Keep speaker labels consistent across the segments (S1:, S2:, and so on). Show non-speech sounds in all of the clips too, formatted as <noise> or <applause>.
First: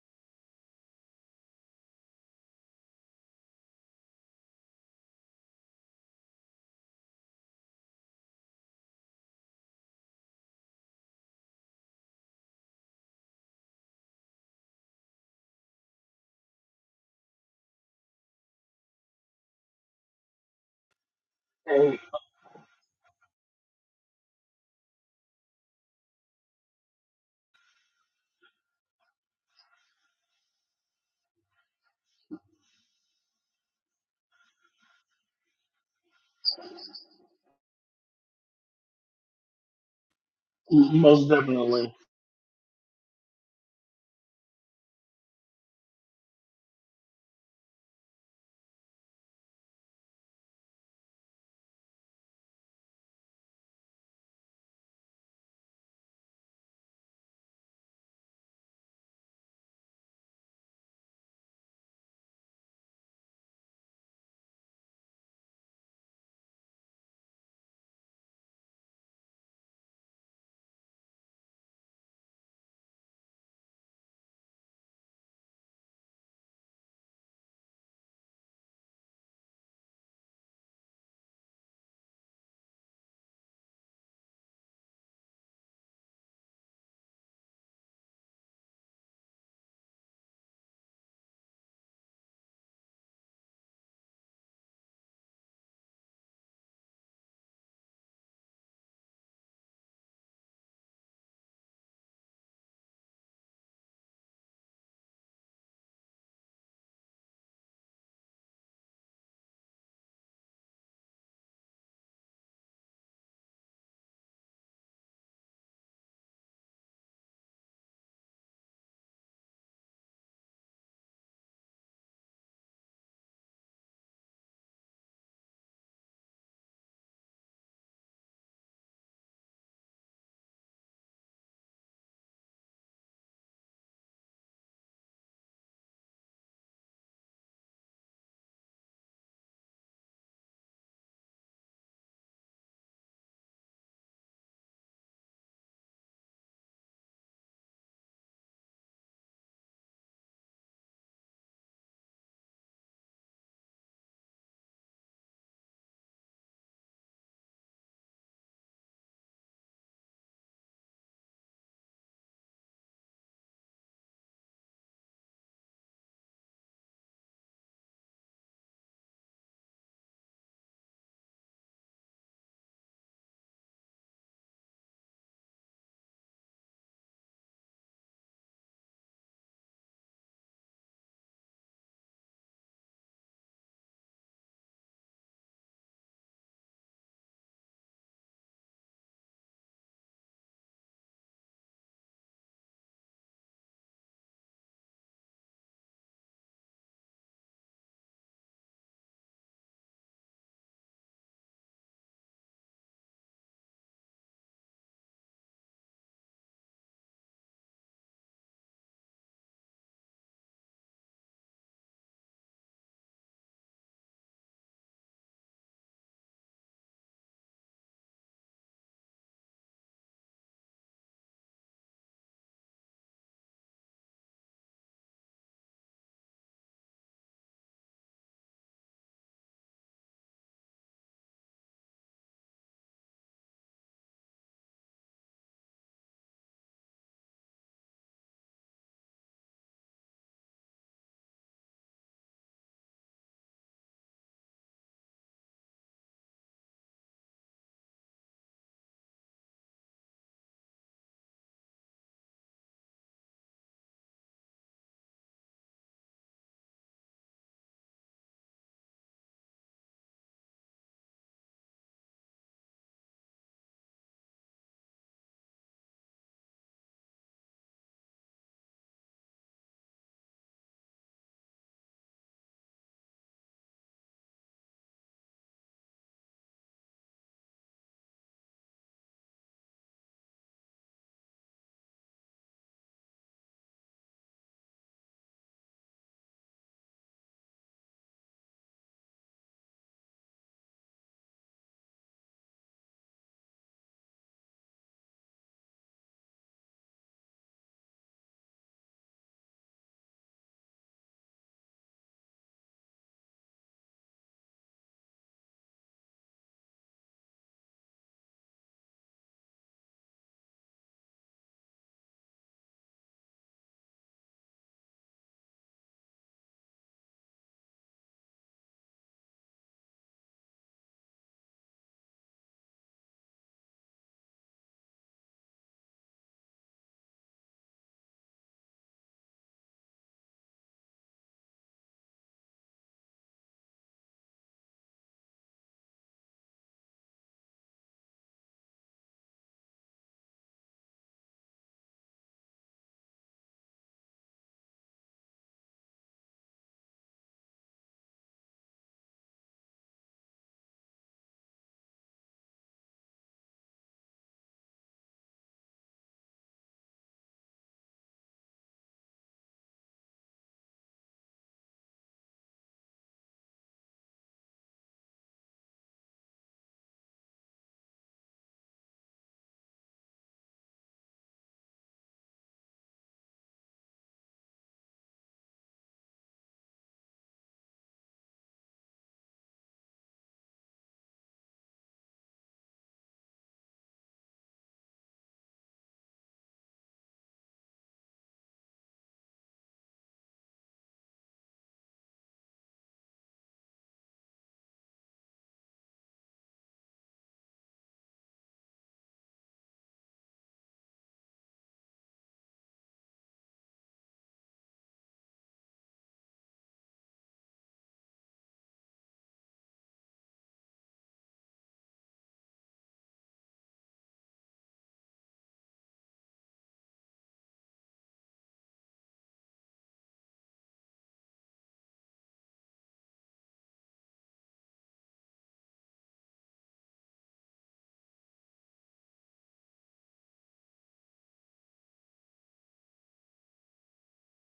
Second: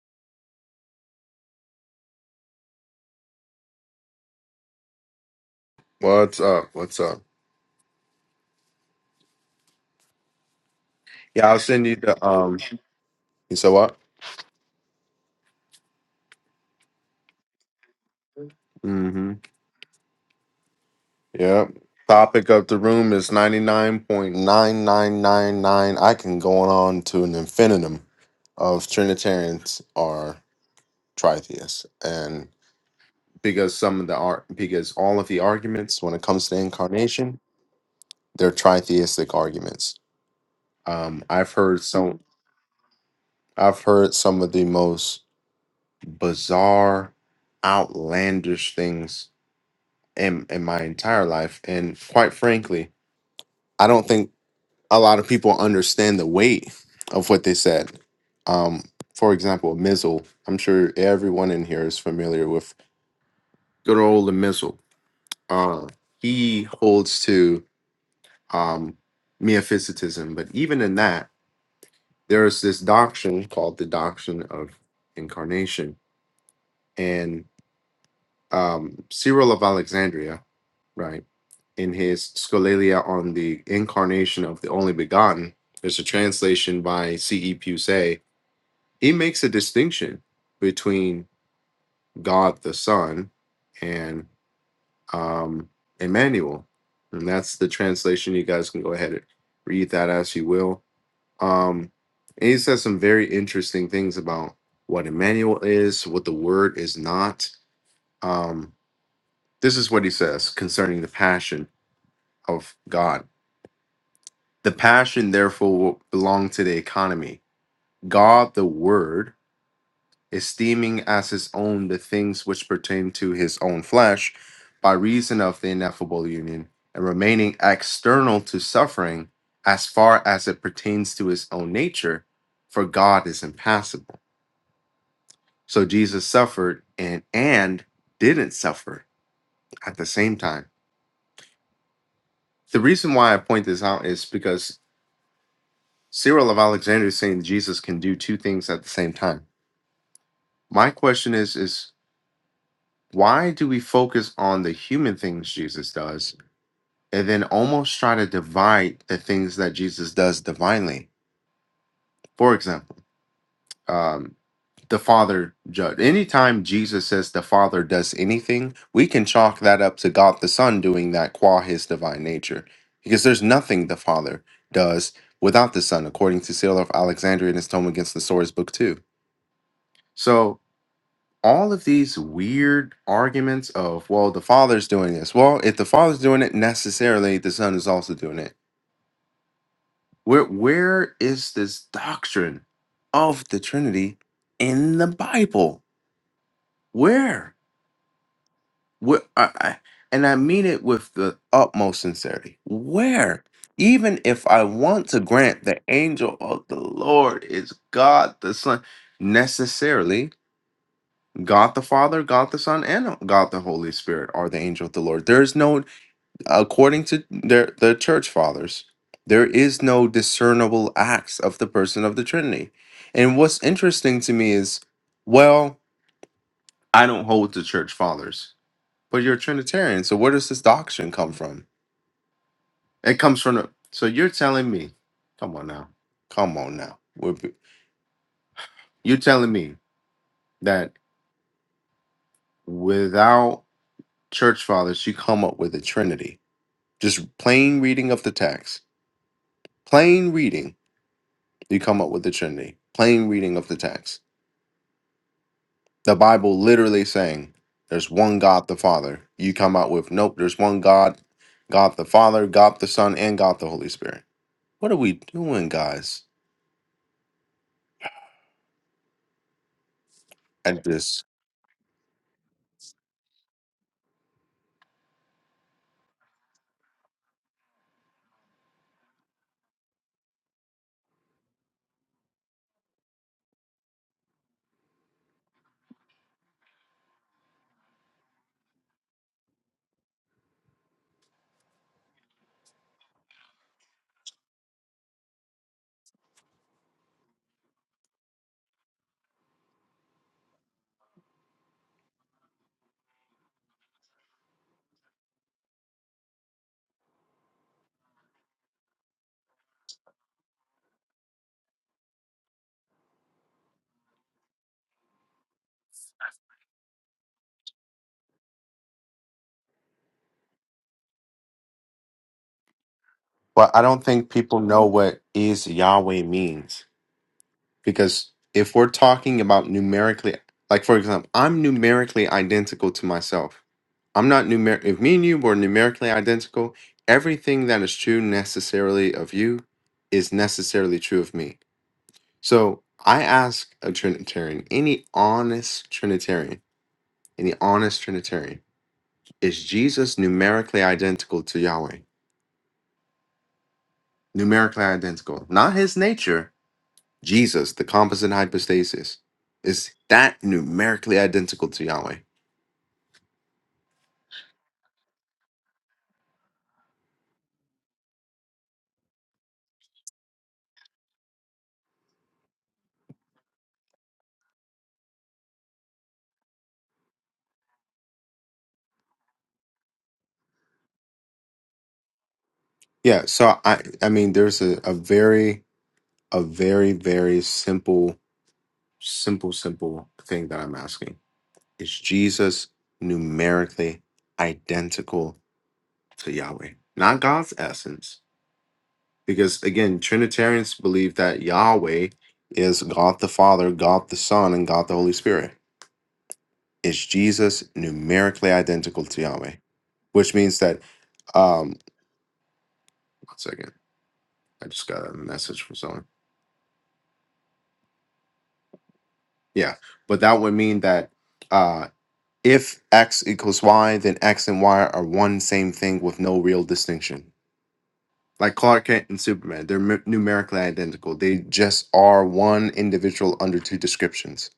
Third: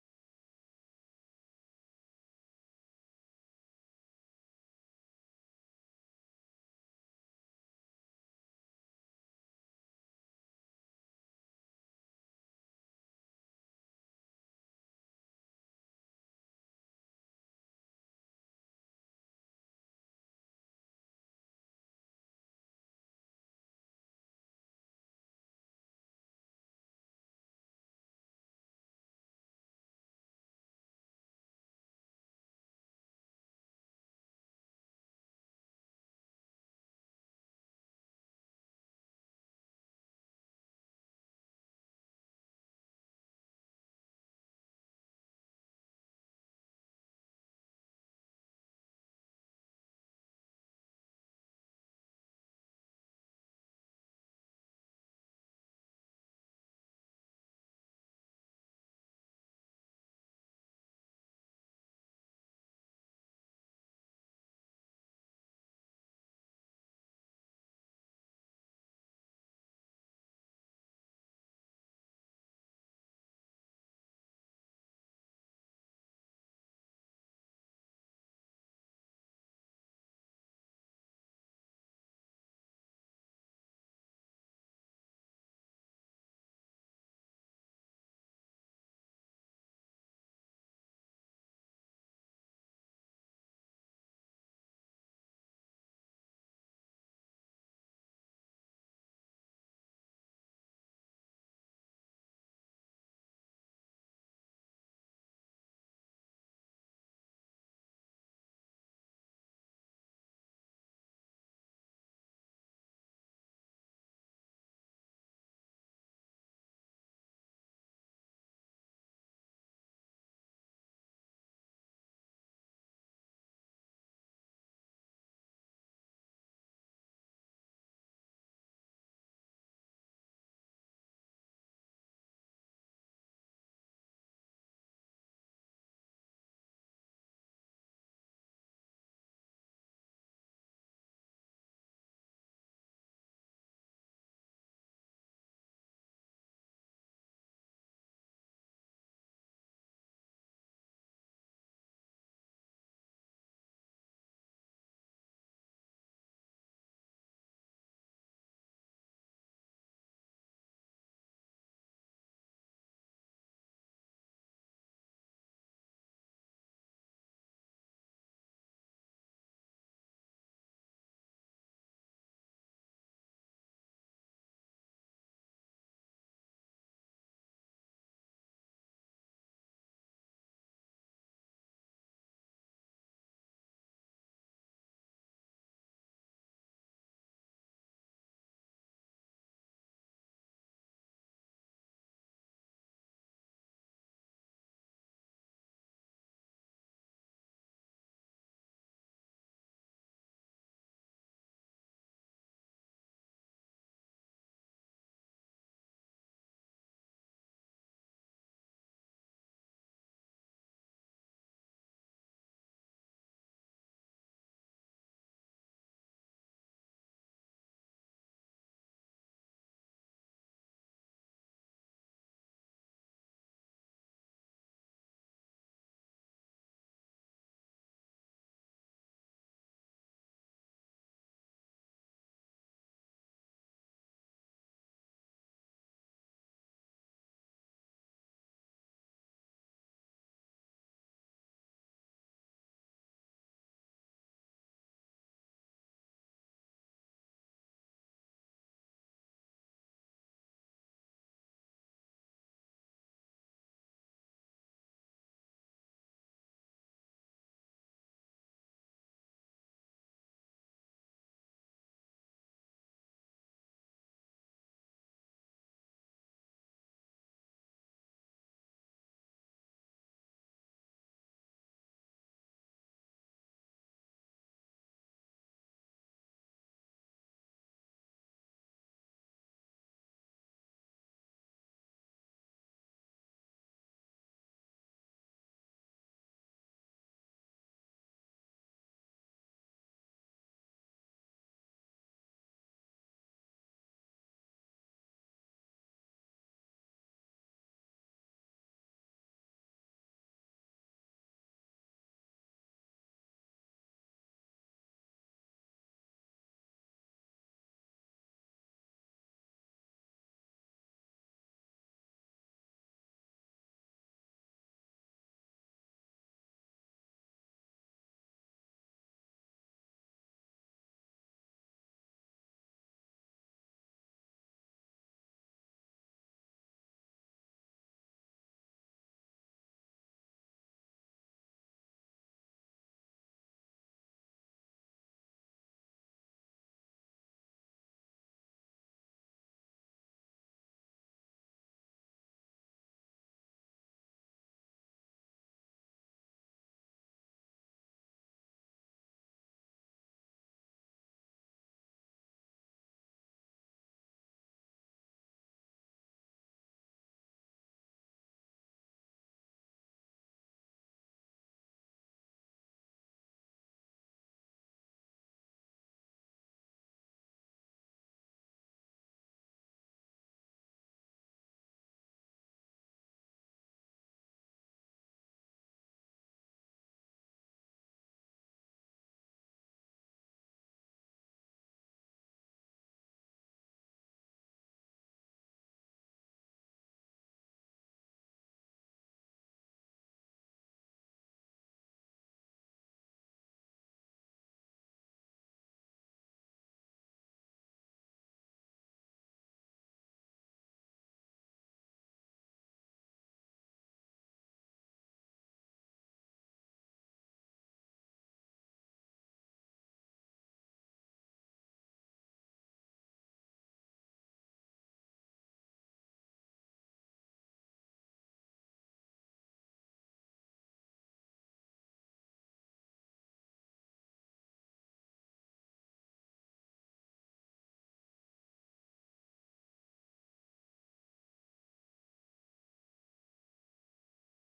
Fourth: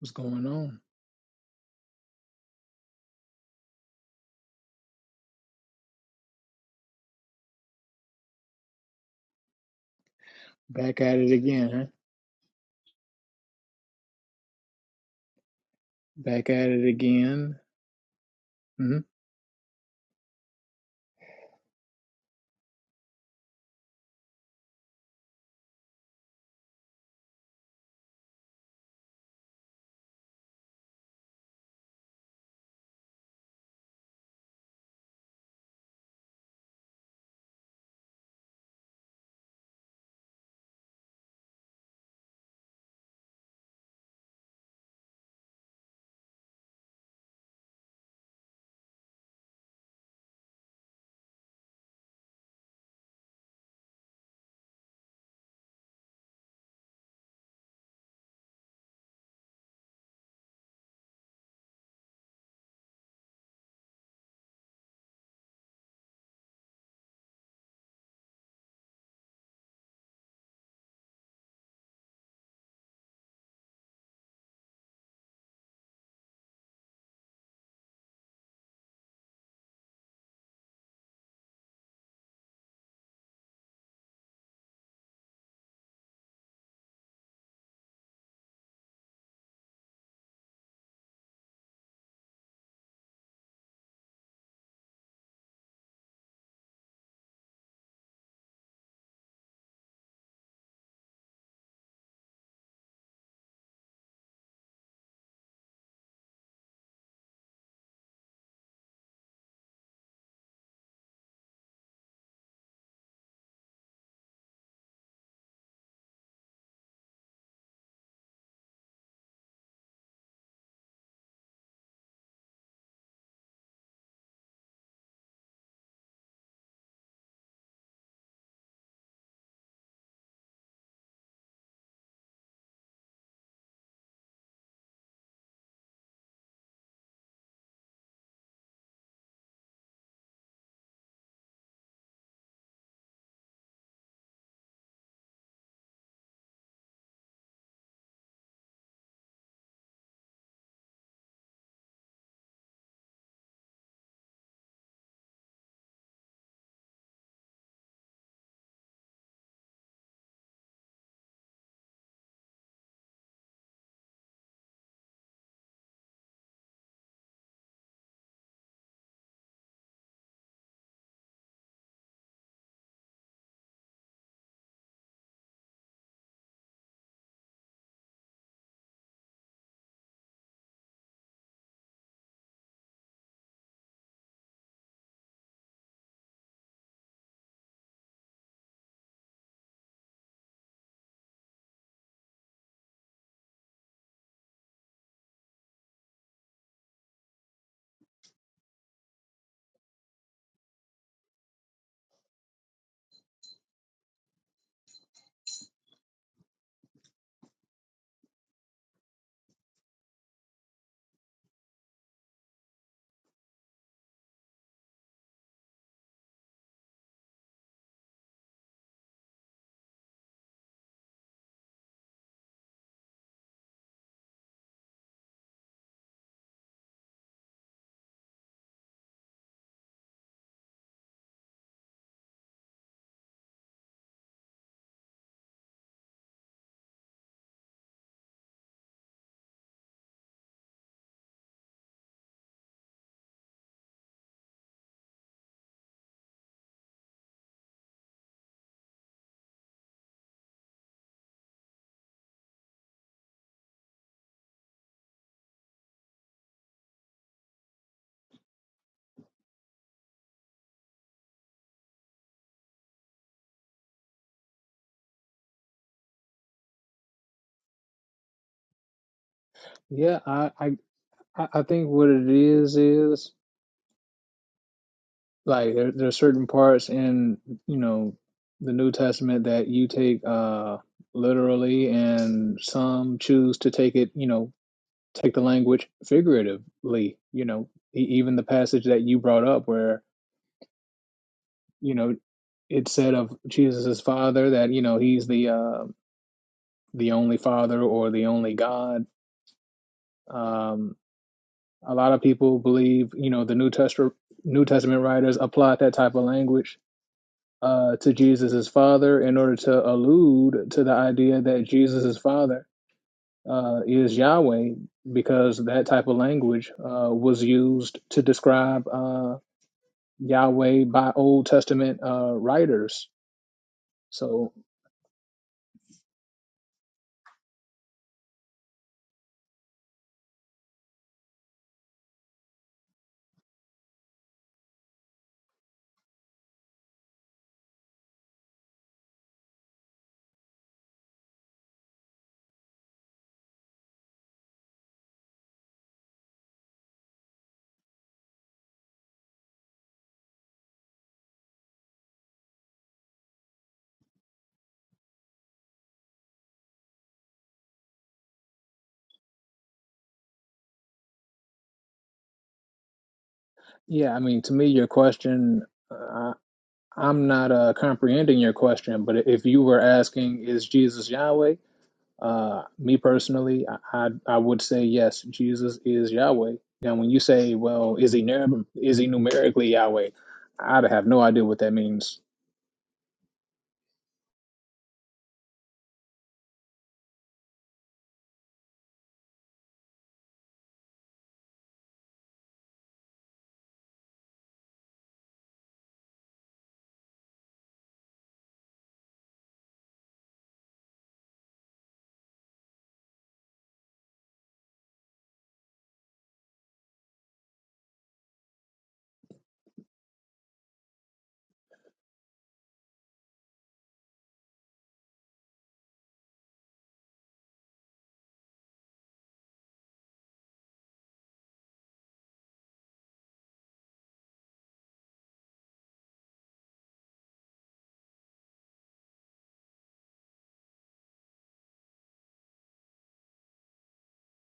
S1: What's going on?
S2: What's up? What's up?
S1: Back at it
S2: Yeah, I'll
S1: again, huh?
S2: send you the um you said what?
S1: Back at it again. hmm
S2: Mm-hmm. Yeah.
S3: And
S2: Topic of the room is ninety nine point nine nine nine nine. I can go on to an infinitum of Trinitarians are tritheists. And because some of the art because all of the arguments when it comes to incarnation, they're tritheistic arguments. Um
S3: most
S2: I've heard
S3: definitely,
S2: some I've heard some of the most bizarre, outlandish things in in my entire life and quite frankly i don't think a lot of people understand the weight of what they said um for example mizzle i'm sure everyone in here is familiar with good old mizzle uh he holds to um meophysitism but even in that there is this doctrine called the doctrine of incarnation um, Cyril of Alexandria, right, in his Scholalia on the incarnation of the only begotten, there's a translation by C.E. Pusey. He makes a distinction between God the Son and um, Emmanuel. And that's the translation. You guys can go ahead and read that as you will. Um, and he says some very interesting things about what Emmanuel is, what the word is not. Um, This is what he says concerning the passion of God. The passion, therefore, will belong to the economy. God, the Word, esteeming as his own the things which pertain to his own flesh by reason of the ineffable union, and remaining external to suffering as far as it pertains to his own nature, for God is impassible. So Jesus suffered and and didn't suffer at the same time the reason why I point this out is because Cyril of Alexandria is saying Jesus can do two things at the same time. My question is is why do we focus on the human things Jesus does and then almost try to divide the things that Jesus does divinely? For example, um, the Father judge. Anytime Jesus says the Father does anything, we can chalk that up to God the Son doing that qua his divine nature. Because there's nothing the Father does without the Son, according to Cyril of Alexandria in his tome against the Source Book 2. So all of these weird arguments of well the father's doing this well if the father's doing it necessarily the son is also doing it where where is this doctrine of the trinity in the bible where where I, I, and i mean it with the utmost sincerity where even if i want to grant the angel of the lord is god the son necessarily God the Father, God the Son, and God the Holy Spirit are the angel of the Lord. There is no, according to their, the church fathers, there is no discernible acts of the person of the Trinity. And what's interesting to me is, well, I don't hold the church fathers, but you're a Trinitarian. So where does this doctrine come from? It comes from the. So you're telling me, come on now, come on now. We're be- You're telling me that without church fathers, you come up with a Trinity Just plain reading of the text. Plain reading, you come up with the Trinity. Plain reading of the text. The Bible literally saying there's one God the Father. You come out with nope, there's one God, God the Father, God the Son, and God the Holy Spirit. What are we doing, guys?
S1: Yeah, I, I,
S2: At this.
S1: I I think what it is is like there, there are certain parts in you know the New Testament that you take uh literally, and some choose to take it, you know, take the language figuratively. You know, e- even the passage that you brought up where you know it said of Jesus' father that you know he's the uh, the only father or the only God. Um, A lot of people believe, you know, the New Testament New Testament writers applied that type of language uh, to Jesus' father in order to allude to the idea that Jesus' father uh, is Yahweh, because that type of language uh, was used to describe uh, Yahweh by Old Testament uh, writers.
S2: Well, I don't think
S1: So,
S2: people know what is Yahweh means. Because if we're talking about numerically like for example, I'm numerically identical to myself I'm not numer if me and you were numerically identical, everything that is true necessarily of you is necessarily true of me. So I ask a Trinitarian, any honest Trinitarian, any honest Trinitarian, is Jesus numerically identical to Yahweh? Numerically identical. Not his nature, Jesus, the composite hypostasis. Is that numerically identical to Yahweh?
S1: yeah, I mean, to me, your question, uh, I'm not uh, comprehending your question, but if you were asking, is Jesus Yahweh? Uh, me personally, I, I I would say yes, Jesus is Yahweh. Now, when you say, well, is he numer- is he numerically Yahweh? I'd have no idea what that means.
S2: Yeah, so I I mean there's a, a very a very, very simple Simple, simple thing that I'm asking. Is Jesus numerically identical to Yahweh? Not God's essence. Because again, Trinitarians believe that Yahweh is God the Father, God the Son, and God the Holy Spirit. Is Jesus numerically identical to Yahweh? Which means that um one second. I just got a message from someone. Yeah. But that would mean that uh, If X equals Y, then X and Y are one same thing with no real distinction. Like Clark Kent and Superman, they're mu- numerically identical. They just are one individual under two descriptions.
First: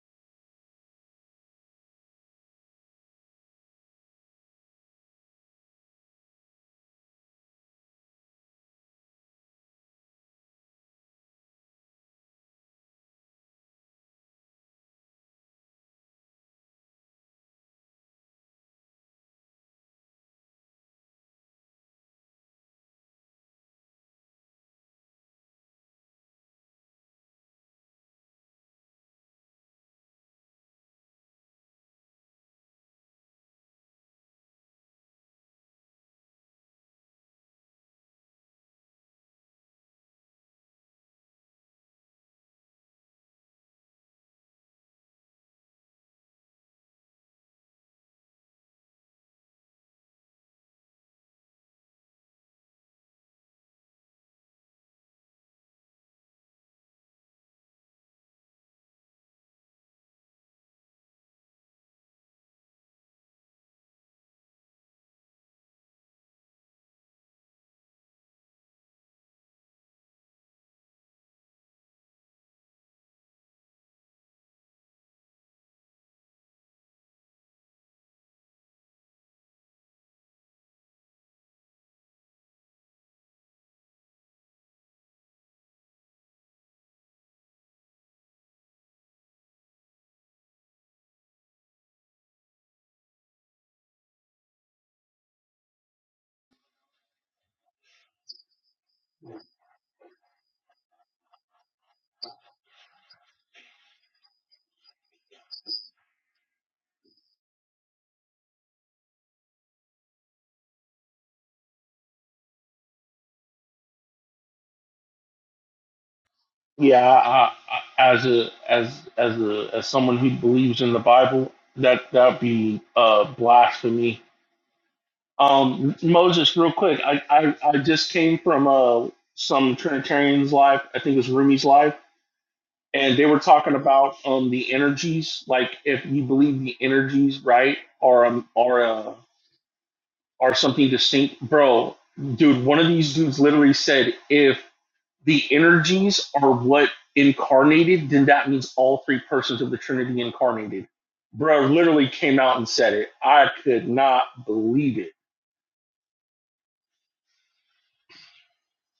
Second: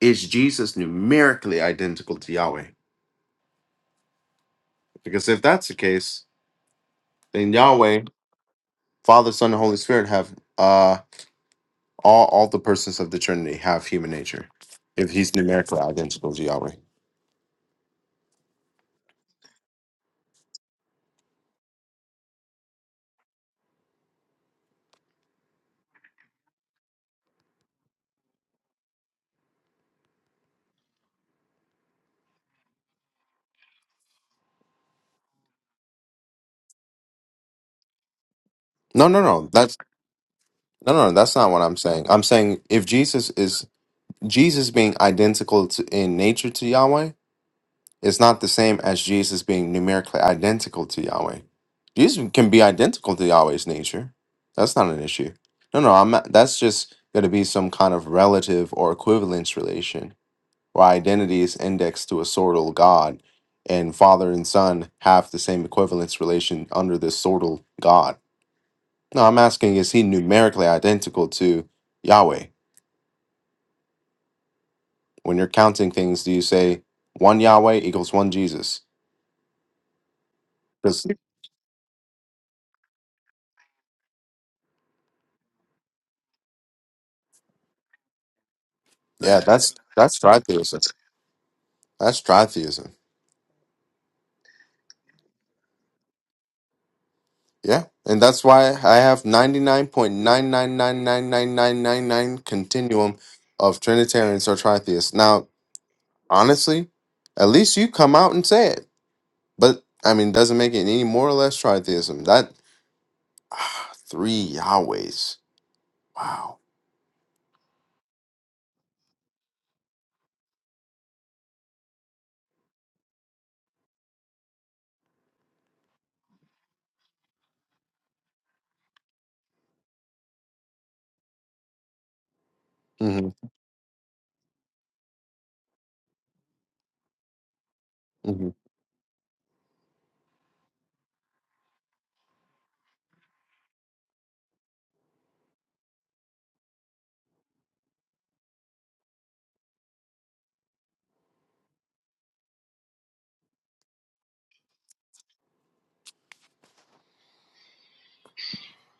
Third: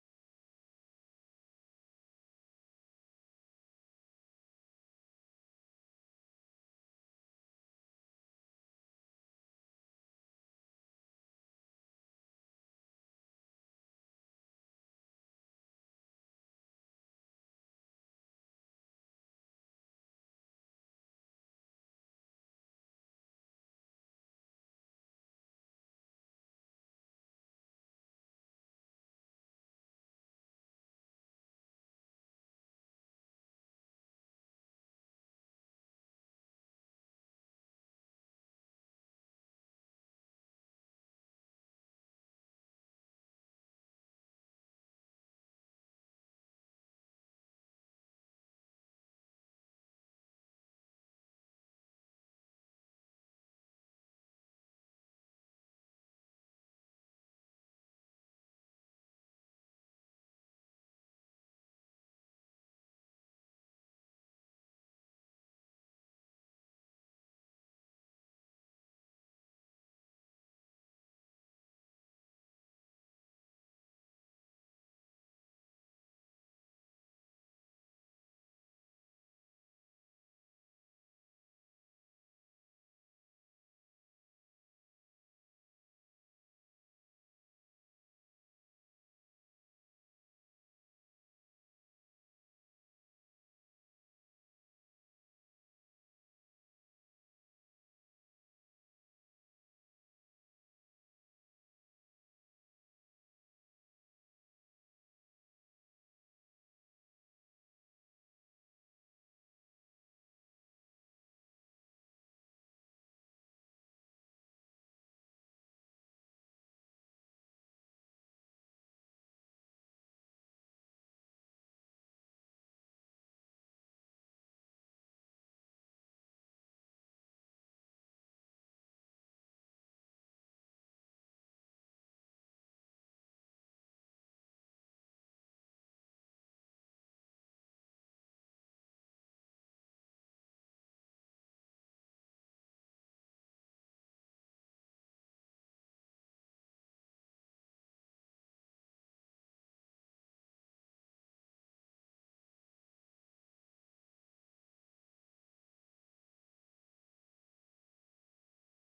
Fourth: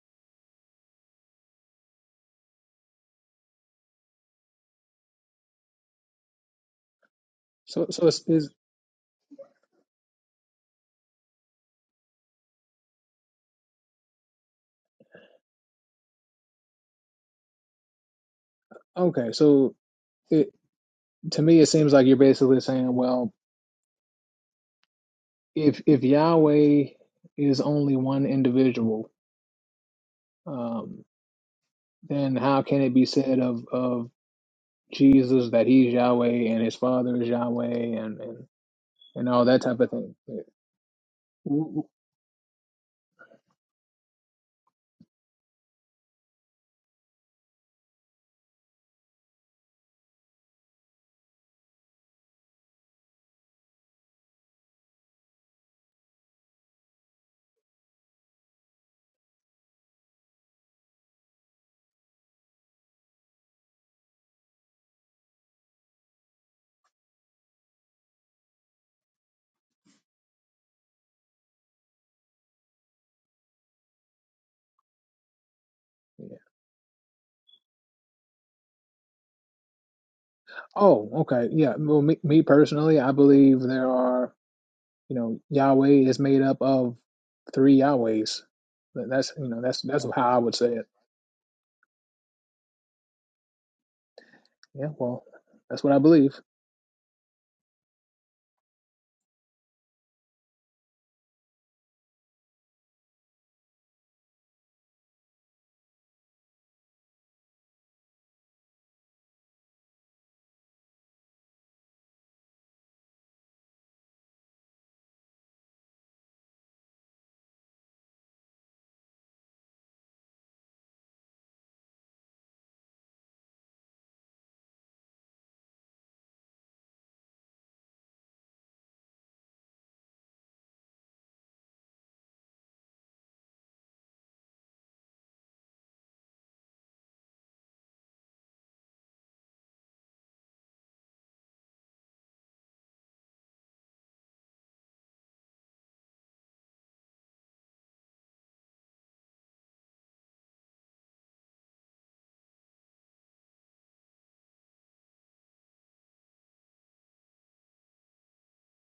S2: Is Jesus numerically identical to Yahweh? Because if that's the case, then
S1: So
S2: Yahweh,
S1: so it's, it's
S2: Father, Son, and Holy Spirit have uh all all the persons of the Trinity have human nature. If he's numerically identical to Yahweh.
S1: okay. So it to me, it seems like you're basically saying, well, if if Yahweh is only one individual, um, then how can it be said of of Jesus that he's Yahweh and his father is Yahweh and and,
S2: No, no,
S1: and all
S2: no.
S1: that
S2: That's
S1: type of
S2: no, no, no. That's not what I'm
S1: thing?
S2: saying. I'm saying if Jesus is Jesus being identical to, in nature to Yahweh is not the same as Jesus being numerically identical to Yahweh. Jesus can be identical to Yahweh's nature. That's not an issue. No, no, I'm not, that's just going to be some kind of relative or equivalence relation where identity is indexed to a sortal God and father and son have the same equivalence relation under this sortal God. No, I'm asking is he numerically identical to Yahweh? When you're counting things, do you say one Yahweh equals one Jesus? Because
S1: Oh, okay. Yeah. Well, me, me personally, I believe there are, you know, Yahweh is made up of three Yahwehs. That- That's,
S2: yeah,
S1: you know,
S2: that's
S1: that's that's
S2: that's
S1: how I would say it.
S2: tritheism. That's tritheism.
S1: Yeah. Well, that's what I believe.
S2: Yeah, and that's why I have ninety nine point nine nine nine nine nine nine nine nine continuum of Trinitarians or tritheists. Now, honestly, at least you come out and say it. But I mean, doesn't make it any more or less tritheism. That ah, three Yahwehs. Wow.
S3: yeah. I, I, as a as as a as someone who believes in the Bible, that that'd be uh, blasphemy. Um, Moses, real quick, I, I I just came from uh some Trinitarians live. I think it was Rumi's live, and they
S2: hmm
S3: were talking about um the energies, like if you believe the energies, right, are um
S2: hmm
S3: are uh, are something distinct, bro. Dude, one of these dudes literally said if the energies are what incarnated, then that means all three persons of the Trinity incarnated. Bro literally came out and said it. I could not believe it.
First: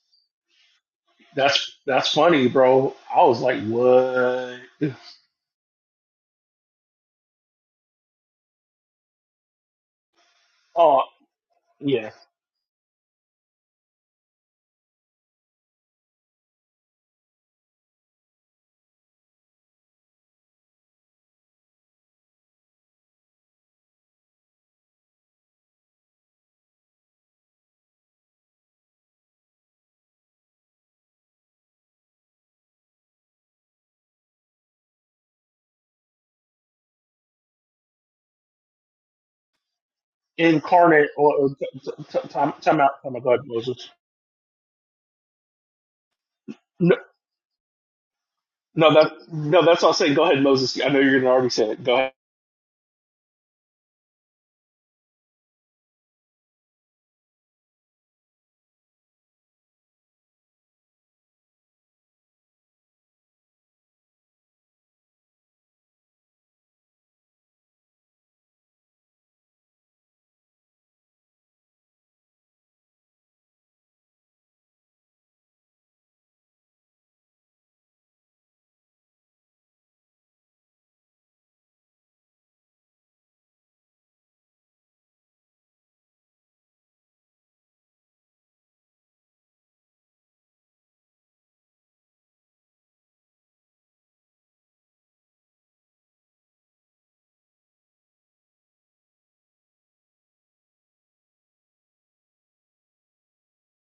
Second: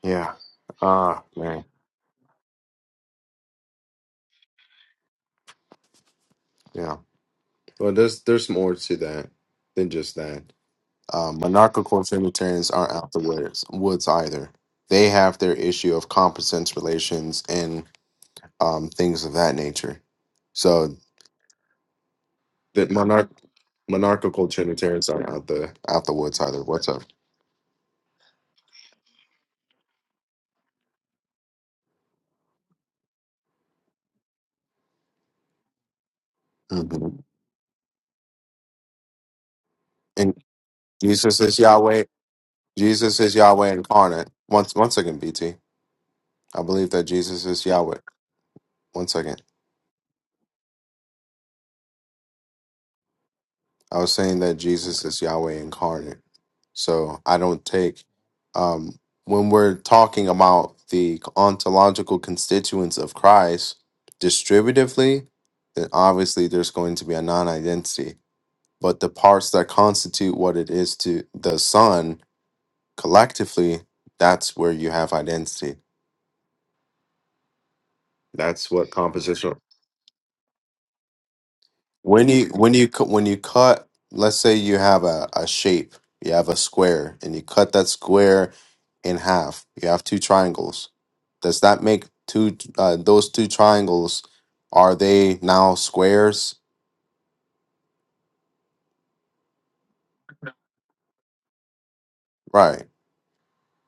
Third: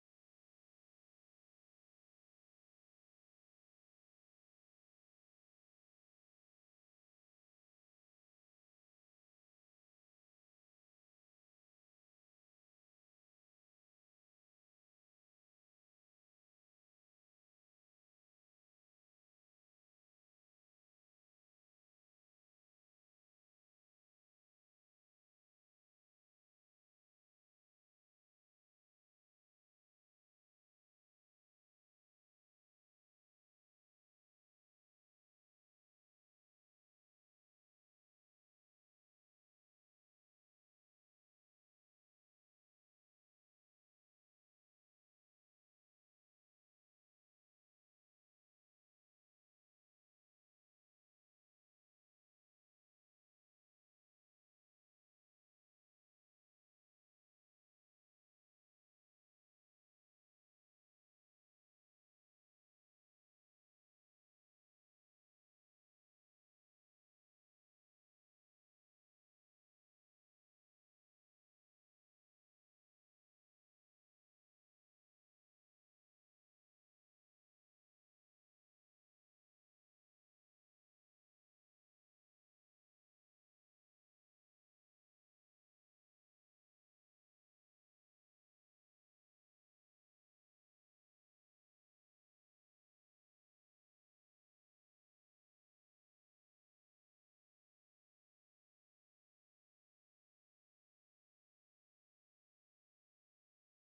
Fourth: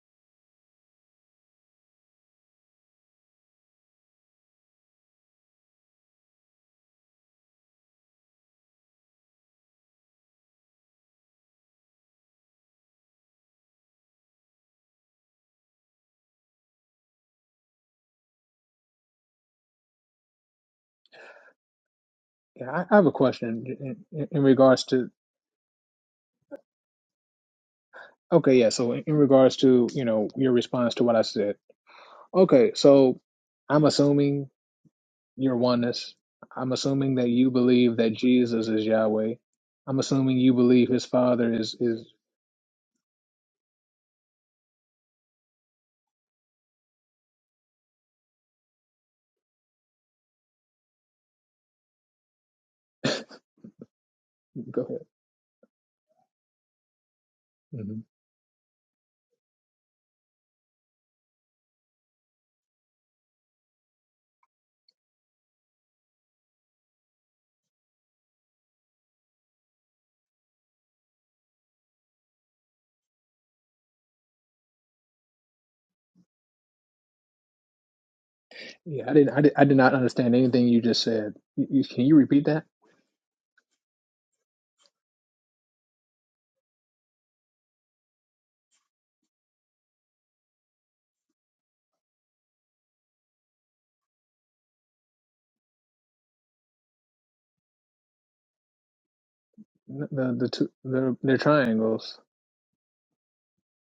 S2: Yeah. Ah, man.
S3: That's that's funny, bro. I was like, what?
S2: Yeah. Well, there's there's more to that than just that.
S3: Oh
S2: Um, monarchical
S3: yeah,
S2: Trinitarians aren't out the woods, woods either. They have their issue of competence relations and um, things of that nature. So
S1: Yeah. I,
S2: the
S1: I have a
S2: monarch
S1: question in, in, in
S2: monarchical
S1: regards
S2: Trinitarians
S1: to.
S2: aren't out the out the woods either. What's up?
S1: Okay. Yeah. So in, in regards to, you know, your response to what I said. Okay. So I'm assuming you're oneness. I'm
S2: hmm
S1: assuming that you believe that Jesus is Yahweh. I'm
S2: And
S1: assuming you believe his
S3: incarnate or
S2: Jesus
S1: father
S2: is
S1: is
S3: t- t-
S2: Yahweh.
S1: is.
S3: t- time time out, time
S2: Jesus
S3: out. Go
S2: is
S3: ahead,
S2: Yahweh
S3: Moses.
S2: incarnate. Once one second, BT. I believe
S3: No,
S2: that Jesus is Yahweh.
S3: no,
S2: One
S3: that
S2: second.
S3: no, that's all I'm saying. Go ahead, Moses. I know you're gonna already say it. Go ahead.
S2: I was saying that
S1: Go ahead.
S2: Jesus is Yahweh incarnate. So I don't
S1: Mm-hmm.
S2: take um when we're talking about the ontological constituents of Christ distributively, then obviously there's going to be a non-identity. But the parts that constitute what it is to the Son collectively, that's where you have identity. That's what
S1: Yeah, I didn't. I did,
S2: compositional
S1: I did not understand anything you just said. You, you, can you
S2: When you
S1: repeat that?
S2: when you cu- when you cut, let's say you have a, a shape, you have a square, and you cut that square in half. You have two triangles. Does that make two? Uh, those two triangles are they now squares?
S1: N- The the two the they're triangles.
S2: Right.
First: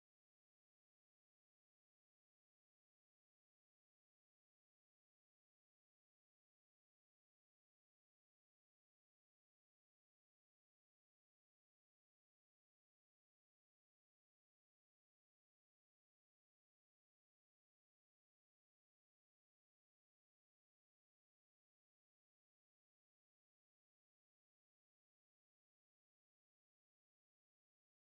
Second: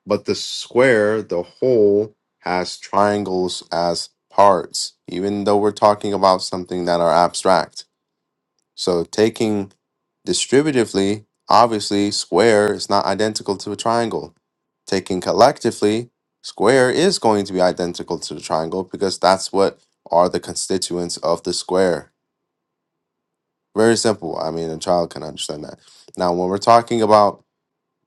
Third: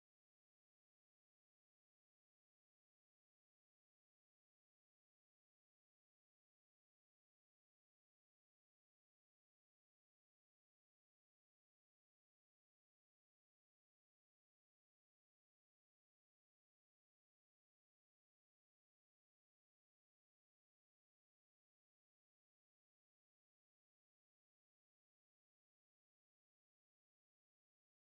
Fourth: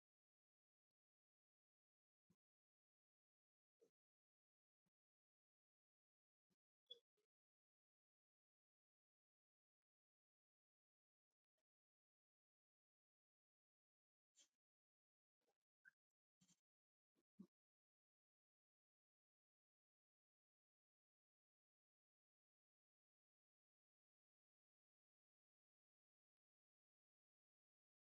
S2: But the square, the whole, has triangles as parts, even though we're talking about something that are abstract. So taking distributively, obviously, square is not identical to a triangle. Taking collectively, square is going to be identical to the triangle because that's what are the constituents of the square. Very simple. I mean, a child can understand that. Now, when we're talking about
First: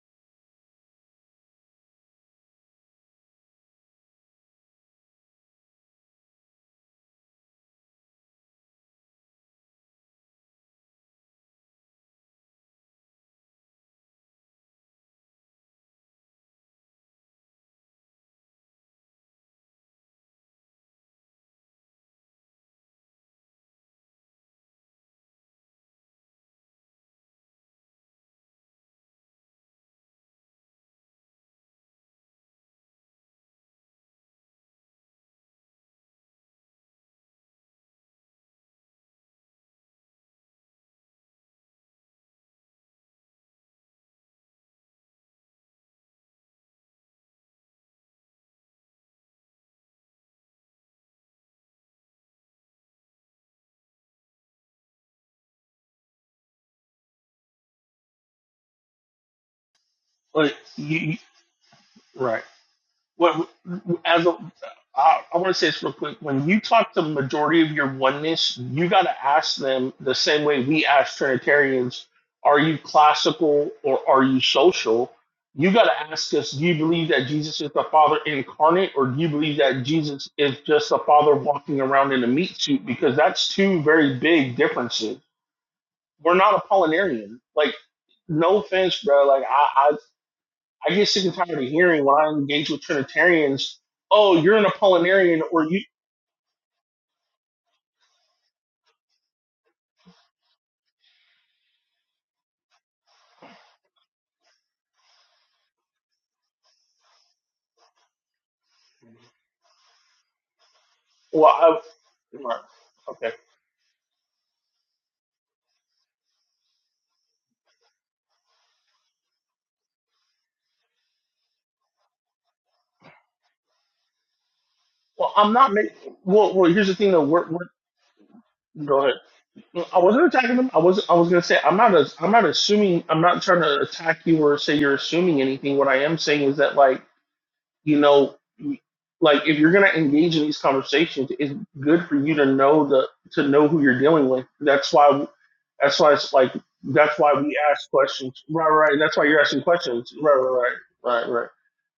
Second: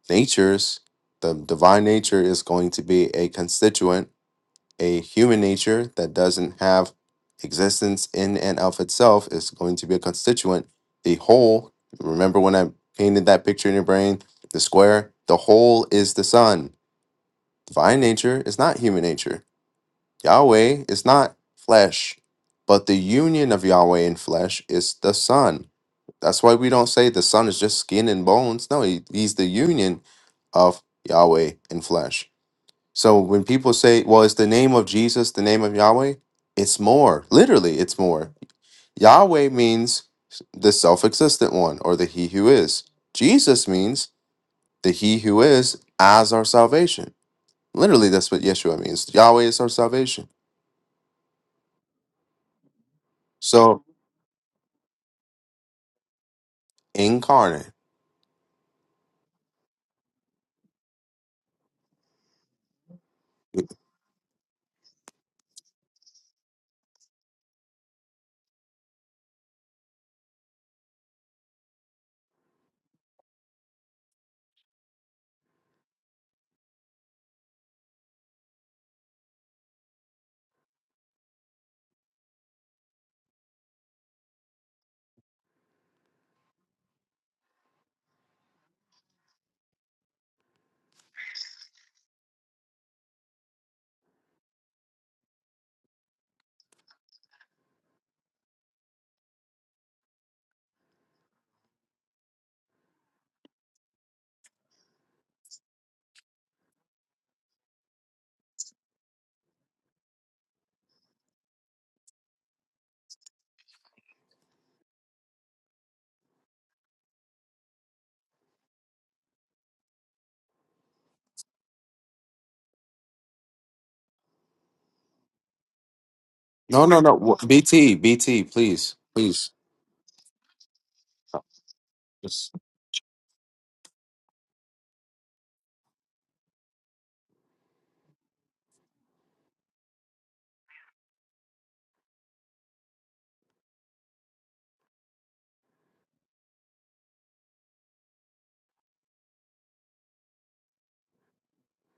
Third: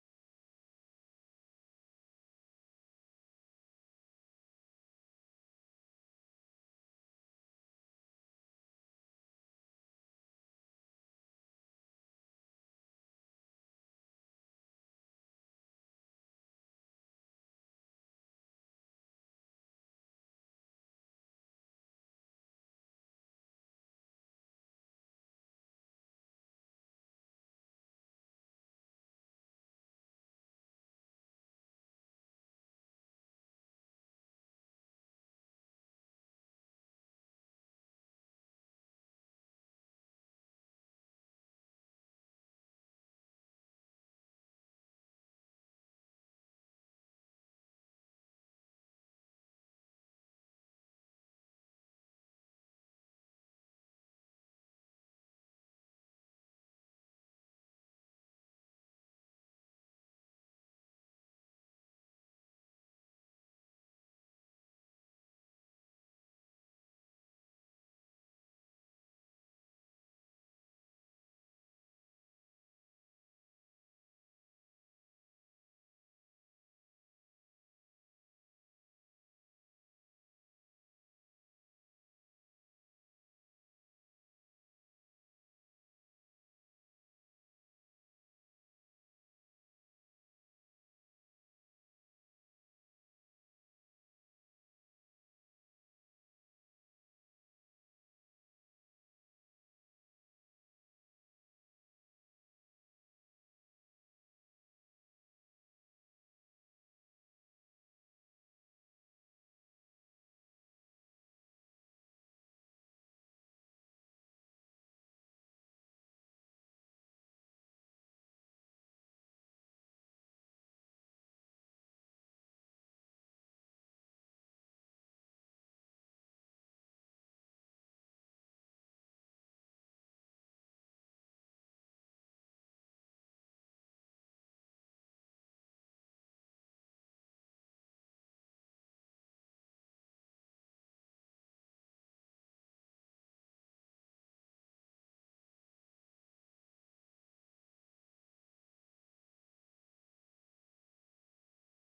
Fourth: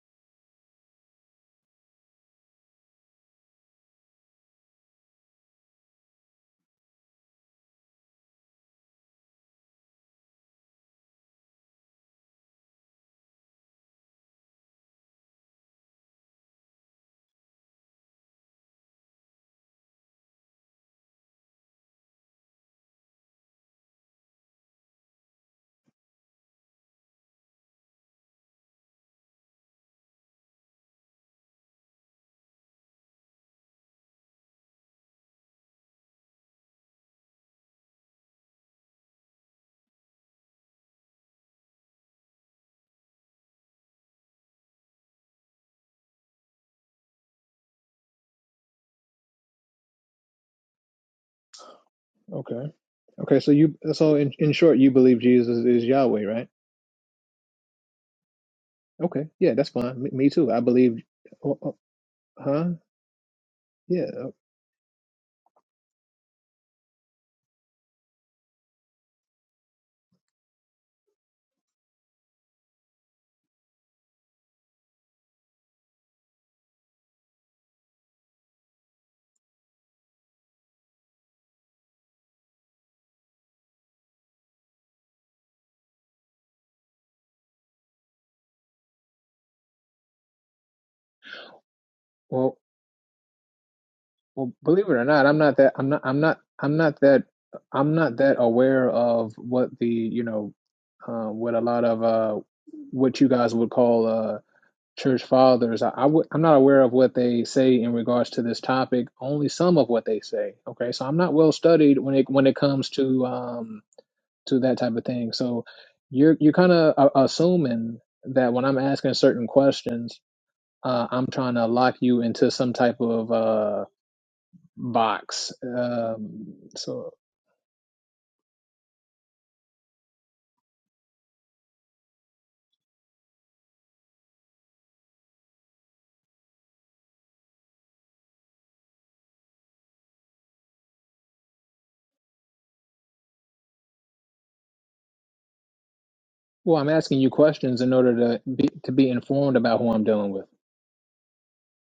S2: natures, the divine nature is going to be a constituent a human nature that doesn't have existence in and of itself is going to be a constituent. The whole, remember when I painted that picture in your brain, the square, the whole is the sun. Divine nature is not human nature. Yahweh is not flesh, but the union of Yahweh and flesh is the sun. That's why we don't say the sun is just skin and bones. No, he, he's the union of Yahweh and flesh. So when people say, well, it's the name of Jesus, the name of Yahweh, it's more. Literally, it's more. Yahweh means the self existent one or the he who is. Jesus means the he who is as our salvation. Literally, that's what Yeshua means. Yahweh is our salvation.
S1: Okay. Okay. So you
S2: So
S1: so in in short, you believe Jesus is Yahweh, right?
S2: incarnate.
S1: Okay. Yeah, that's fine. Me, me too.
S3: Like,
S1: I
S3: you,
S1: believe.
S3: you-
S1: oh, oh,
S3: right.
S1: huh?
S3: Well,
S1: Yeah.
S3: as
S1: uh,
S3: a, I, I want to say this real quick. When you talk to the majority of your oneness, you got to ask them the same way we ask Trinitarians: Are you classical or are you social? You got to ask us: Do you believe that Jesus is the Father incarnate, or do you believe that Jesus is just the Father walking around in a meat suit? Because that's two very big differences. We're not Apollinarian. Like, no offense, bro. Like, I, I get sick and tired of hearing when I
S1: Well,
S3: engage with Trinitarians, "Oh,
S1: well,
S3: you're an
S1: believe it or not, I'm
S3: Apollinarian,"
S1: not
S3: or
S1: that.
S3: "You."
S1: I'm not. I'm not. I'm not that. I'm not that aware of what the you know, uh, what a lot of uh, what you guys would call uh, church fathers. I I w- I'm not aware of what they say in regards to this topic. Only some of what they say. Okay, so I'm not
S3: Well,
S1: well
S3: I,
S1: studied when it when it
S3: well,
S1: comes to
S3: okay.
S1: um to that type of thing. So you're you're kind of uh, assuming that when I'm asking certain questions, uh, I'm trying to lock you into some type of uh
S3: Well,
S1: box.
S3: I'm not making.
S1: Um,
S3: Well, well,
S2: No,
S3: here's the
S2: no,
S1: so.
S3: thing though.
S2: no. wh-
S3: We're, we're,
S2: BT, BT, please,
S3: go ahead.
S2: please.
S3: I wasn't attacking them. I was. I was gonna say I'm not. A, I'm not
S2: Yes.
S3: assuming. I'm not trying to attack you or say you're assuming anything. What I am saying is that like. you know like if you're going to engage in these conversations it's good for you to know the to know who you're dealing with that's why that's why it's like
S1: Well, I'm
S3: that's
S1: asking you
S3: why we
S1: questions
S3: ask
S1: in order to
S3: questions right
S1: be to
S3: right
S1: be
S3: that's why you're
S1: informed
S3: asking
S1: about who I'm
S3: questions
S1: dealing
S3: right
S1: with.
S3: right right right right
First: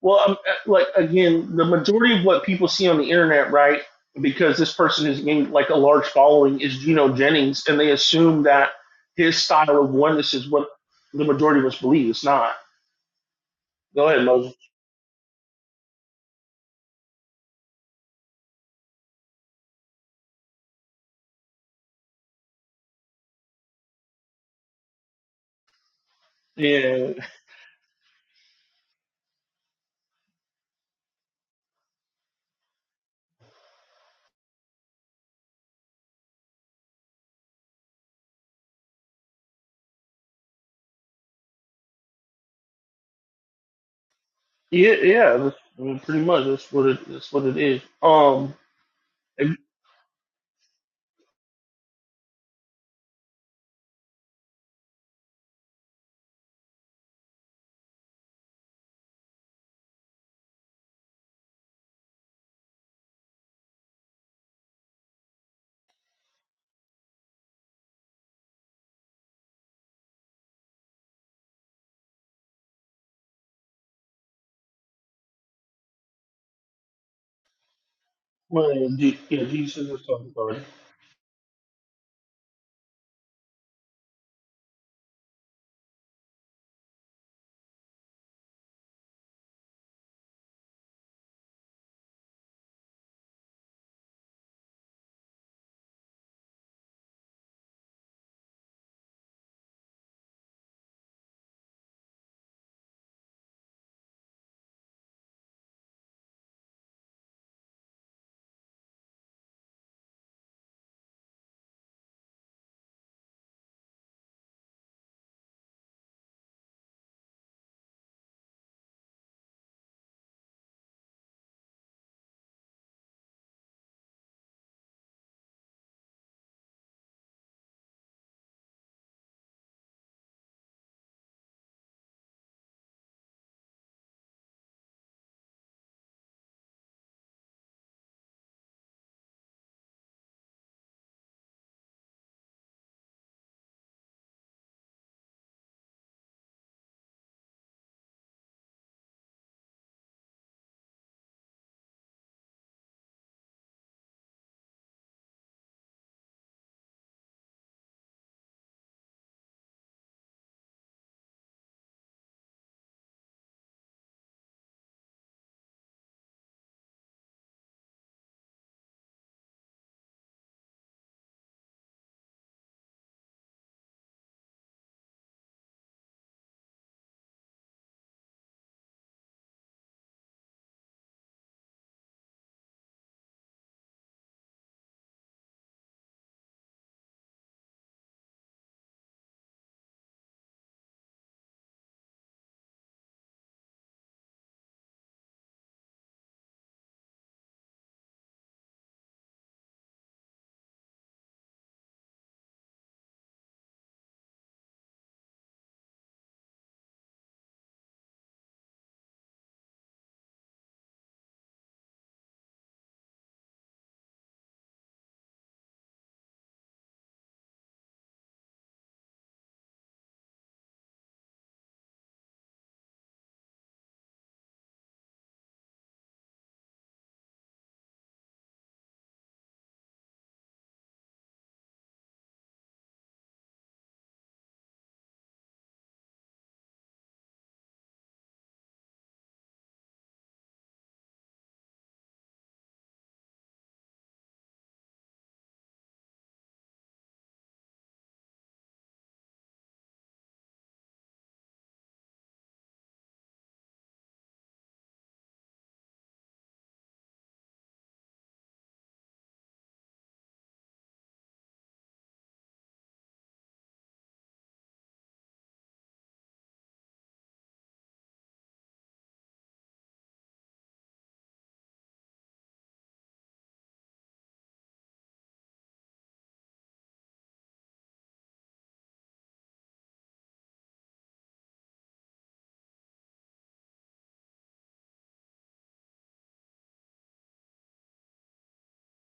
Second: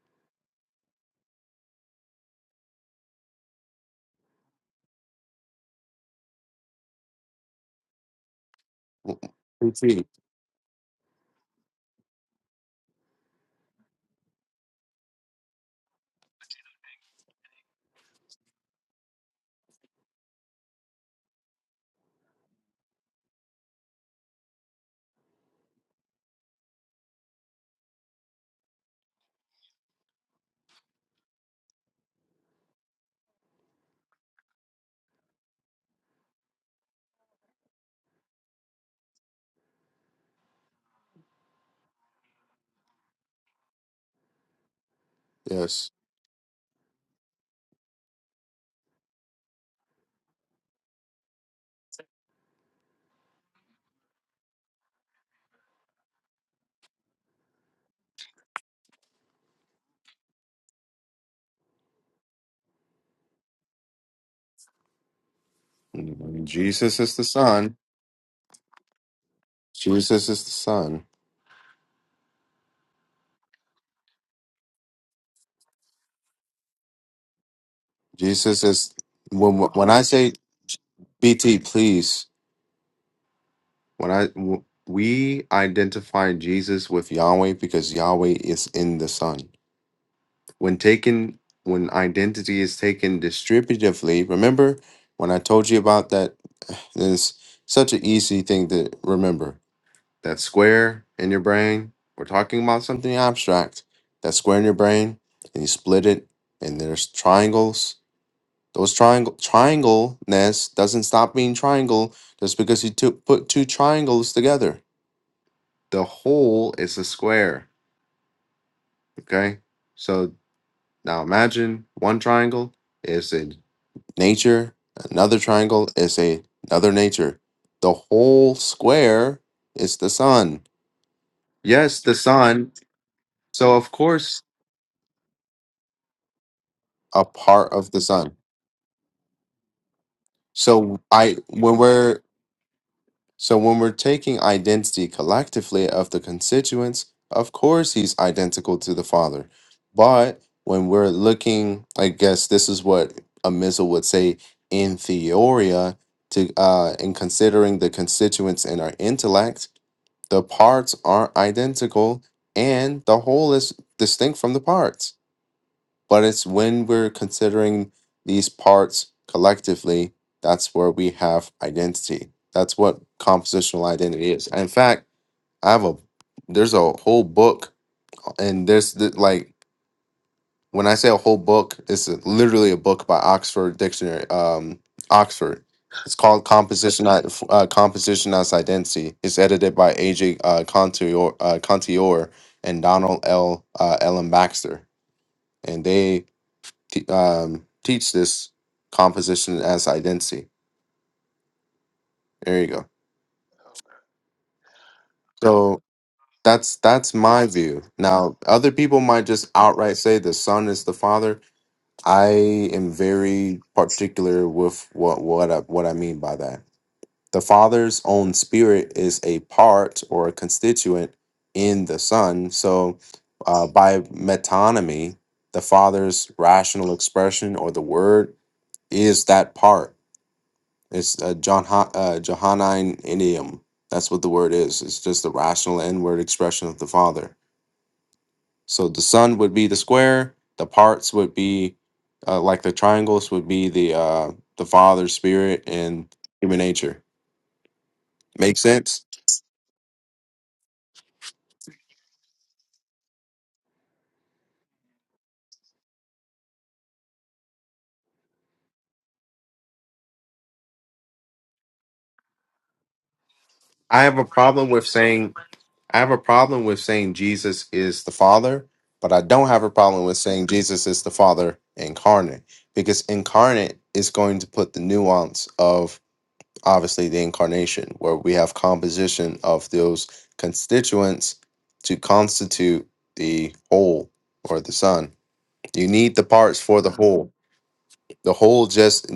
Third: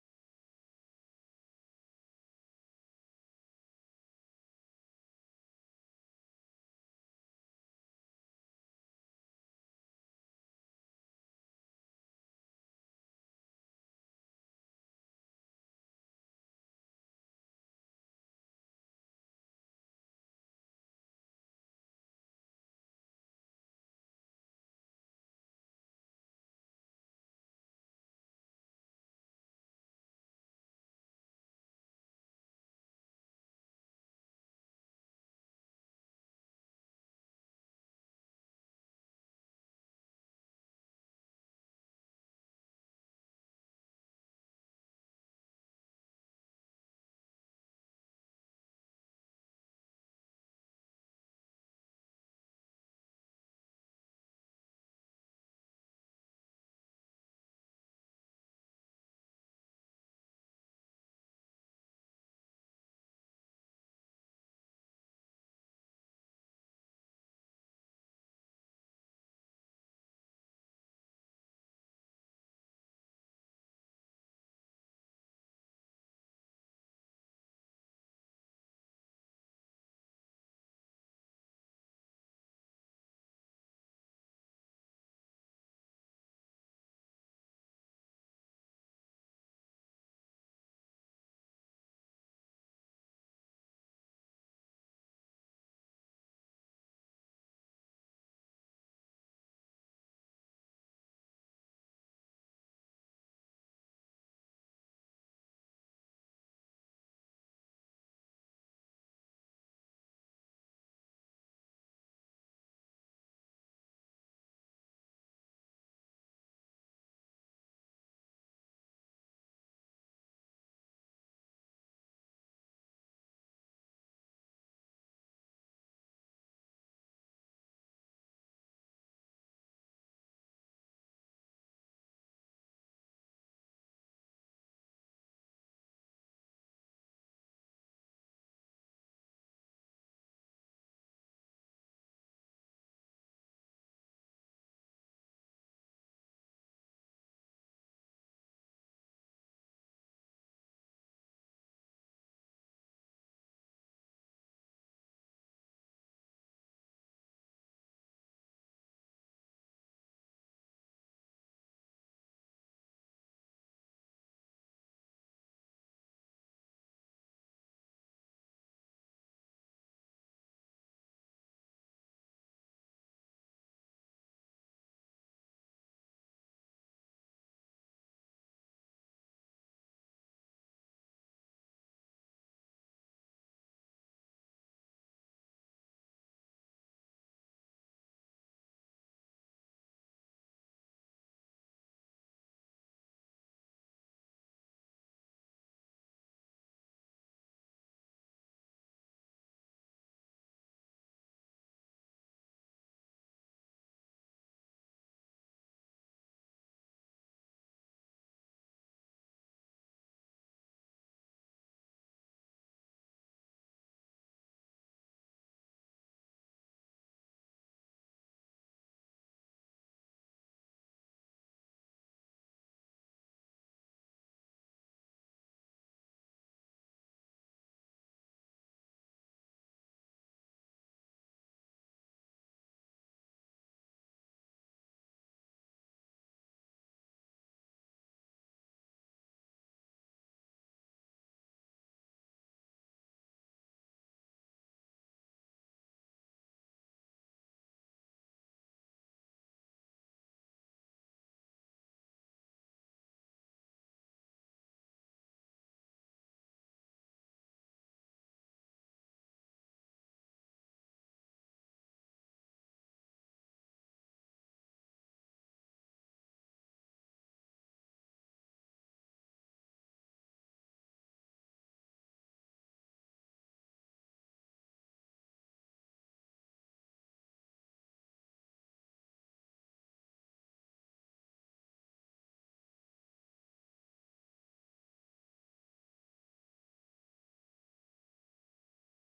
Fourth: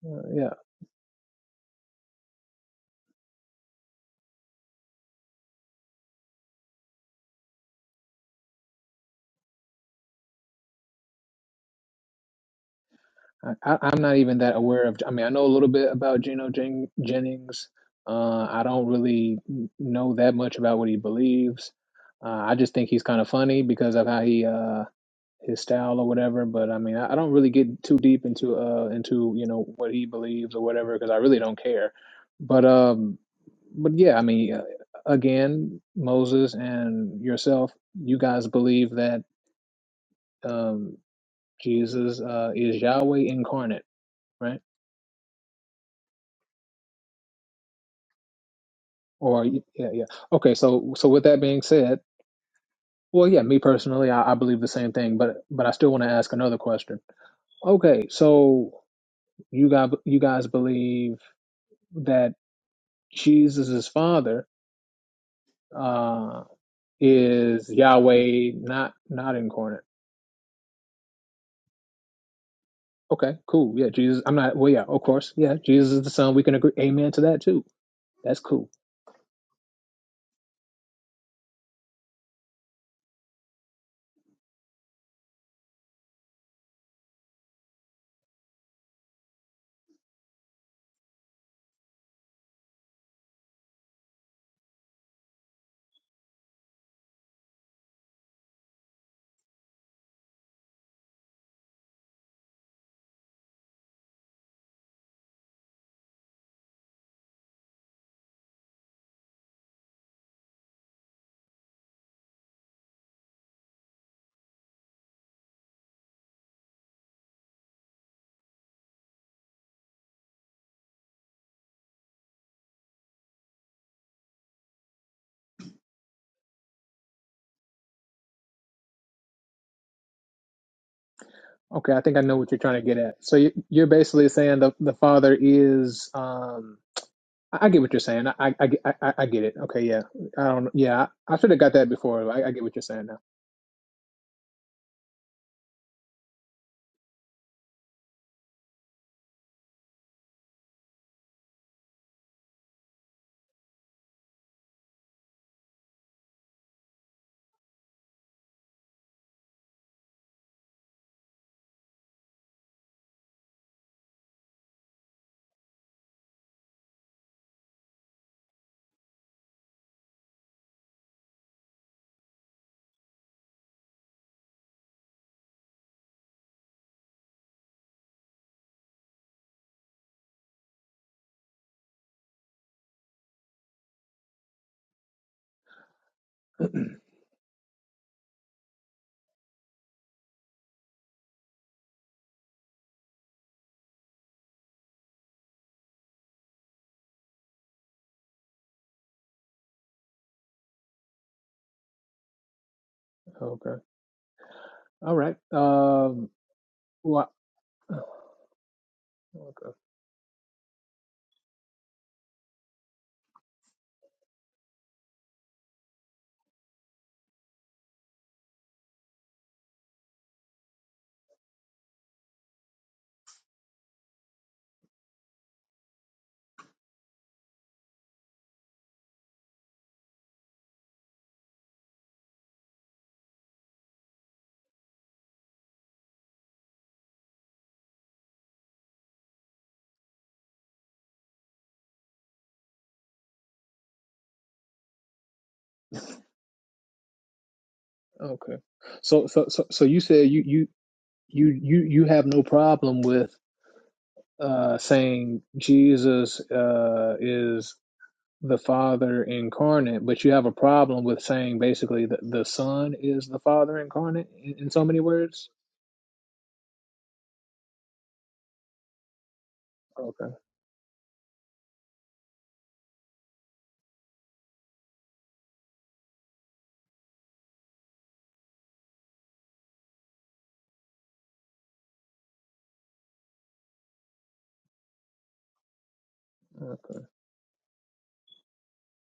S3: well um, uh,
S1: Yeah.
S3: like again the majority of what people see on the internet right because this person has gained like a large following is Geno Jennings and they assume that his style of
S2: BT.
S3: oneness is what the majority of us believe it's not
S1: I, I- I'm
S3: go
S1: not
S3: ahead
S1: even
S3: Moses
S1: that aware of. I mean, I know a little bit about Geno Jen, Jennings. Uh, I don't really n- know that much about what he believes. Uh, I just think he's kind of funny because of how he uh, his style or whatever. But I mean,
S3: yeah
S1: I, I don't really get too deep into uh into you know what he believes or whatever because I really don't care. But um, but yeah, I mean, uh, again, Moses and yourself, you guys believe that um Jesus uh is Yahweh incarnate, right?
S3: Yeah, yeah, that's, I
S2: Yes.
S3: mean, pretty much that's what it that's what it is. Um,
S1: Or
S3: and-
S1: yeah, yeah. Okay, so so with that being said. Well, yeah, me personally, I, I believe the same thing, but but I still want to ask another question. Okay, so you got you guys believe that Jesus' father uh,
S2: Mm, Jesus is the
S1: is
S2: Son.
S1: Yahweh, not not incarnate.
S2: Jesus is the Son.
S1: Okay, cool. Yeah, Jesus. I'm not. Well, yeah, of course. Yeah, Jesus is the Son. We can agree. Amen to that too. That's
S2: Jesus
S1: cool.
S3: well,
S2: is
S3: Je- yeah,
S2: when
S3: Jesus
S2: when I
S3: is talking
S2: say
S3: about right?
S2: BT, please. When I w- we identify Jesus with Yahweh because Yahweh is in the Son. When taken, when identity is taken distributively, remember when I told you about that. <sighs> It's such an easy thing to remember. That square in your brain. We're talking about something abstract. That square in your brain, and you split it, and there's triangles Those triangle triangle ness doesn't stop being triangle just because you took put two triangles together. The whole is a square. Okay. So now imagine one triangle is a nature, another triangle is a another nature. The whole square is the sun.
S1: Okay,
S2: Yes,
S1: I
S2: the
S1: think I know what you're
S2: sun.
S1: trying to get at. So you-
S2: So
S1: you're
S2: of
S1: basically
S2: course
S1: saying the the Father is. Um,
S2: a
S1: I I
S2: part
S1: get
S2: of
S1: what you're
S2: the
S1: saying. I
S2: sun.
S1: I, I I I get it. Okay, yeah. I don't.
S2: So
S1: Yeah, I
S2: I
S1: I should have got
S2: when
S1: that
S2: we're
S1: before. I, I get what you're saying now.
S2: So when we're taking identity collectively of the constituents, of course he's identical to the Father. But when we're looking, I guess this is what a missile would say in theoria to uh in considering the constituents in our intellect, the parts are identical and the whole is distinct from the parts. But it's when we're considering these parts collectively, that's where we have identity. That's what compositional identity is. In fact, I have a there's a whole book, and there's the, like when I say a whole book, it's literally a book by Oxford Dictionary, um, Oxford. It's called Composition uh, Composition as Identity. It's edited by AJ uh, Contior, uh, Contior and Donald L. Uh, Ellen Baxter, and they t- um, teach this composition as identity. There you go.
S1: Okay. All right.
S2: So
S1: Um.
S2: that's that's
S1: What?
S2: my view. Now, other people might just outright say the son is the father. I am very particular with what what I, what I mean by that. The father's own spirit is a part or a constituent in the son. So, uh, by metonymy, the father's rational expression or the word is that part It's uh, John uh, Johannine idiom. That's what the word is. It's just the rational inward expression of the Father. So the Son would be the square. The parts would be uh, like the triangles would be the uh, the Father, Spirit, and human nature.
S1: Okay.
S2: Make sense?
S1: So so so so you said you you you you you have no problem with uh saying Jesus uh is the Father incarnate, but you have a problem with saying basically that the Son is the Father
S2: I have a
S1: incarnate in,
S2: problem
S1: in so
S2: with
S1: many
S2: saying
S1: words?
S2: I have a problem with saying Jesus is the Father, but I don't have a problem with
S1: Okay.
S2: saying Jesus is the Father incarnate because incarnate is going to put the nuance of obviously the incarnation, where we have composition of those constituents to constitute the whole or the sun. You need the parts for the
S1: Okay.
S2: whole. The whole just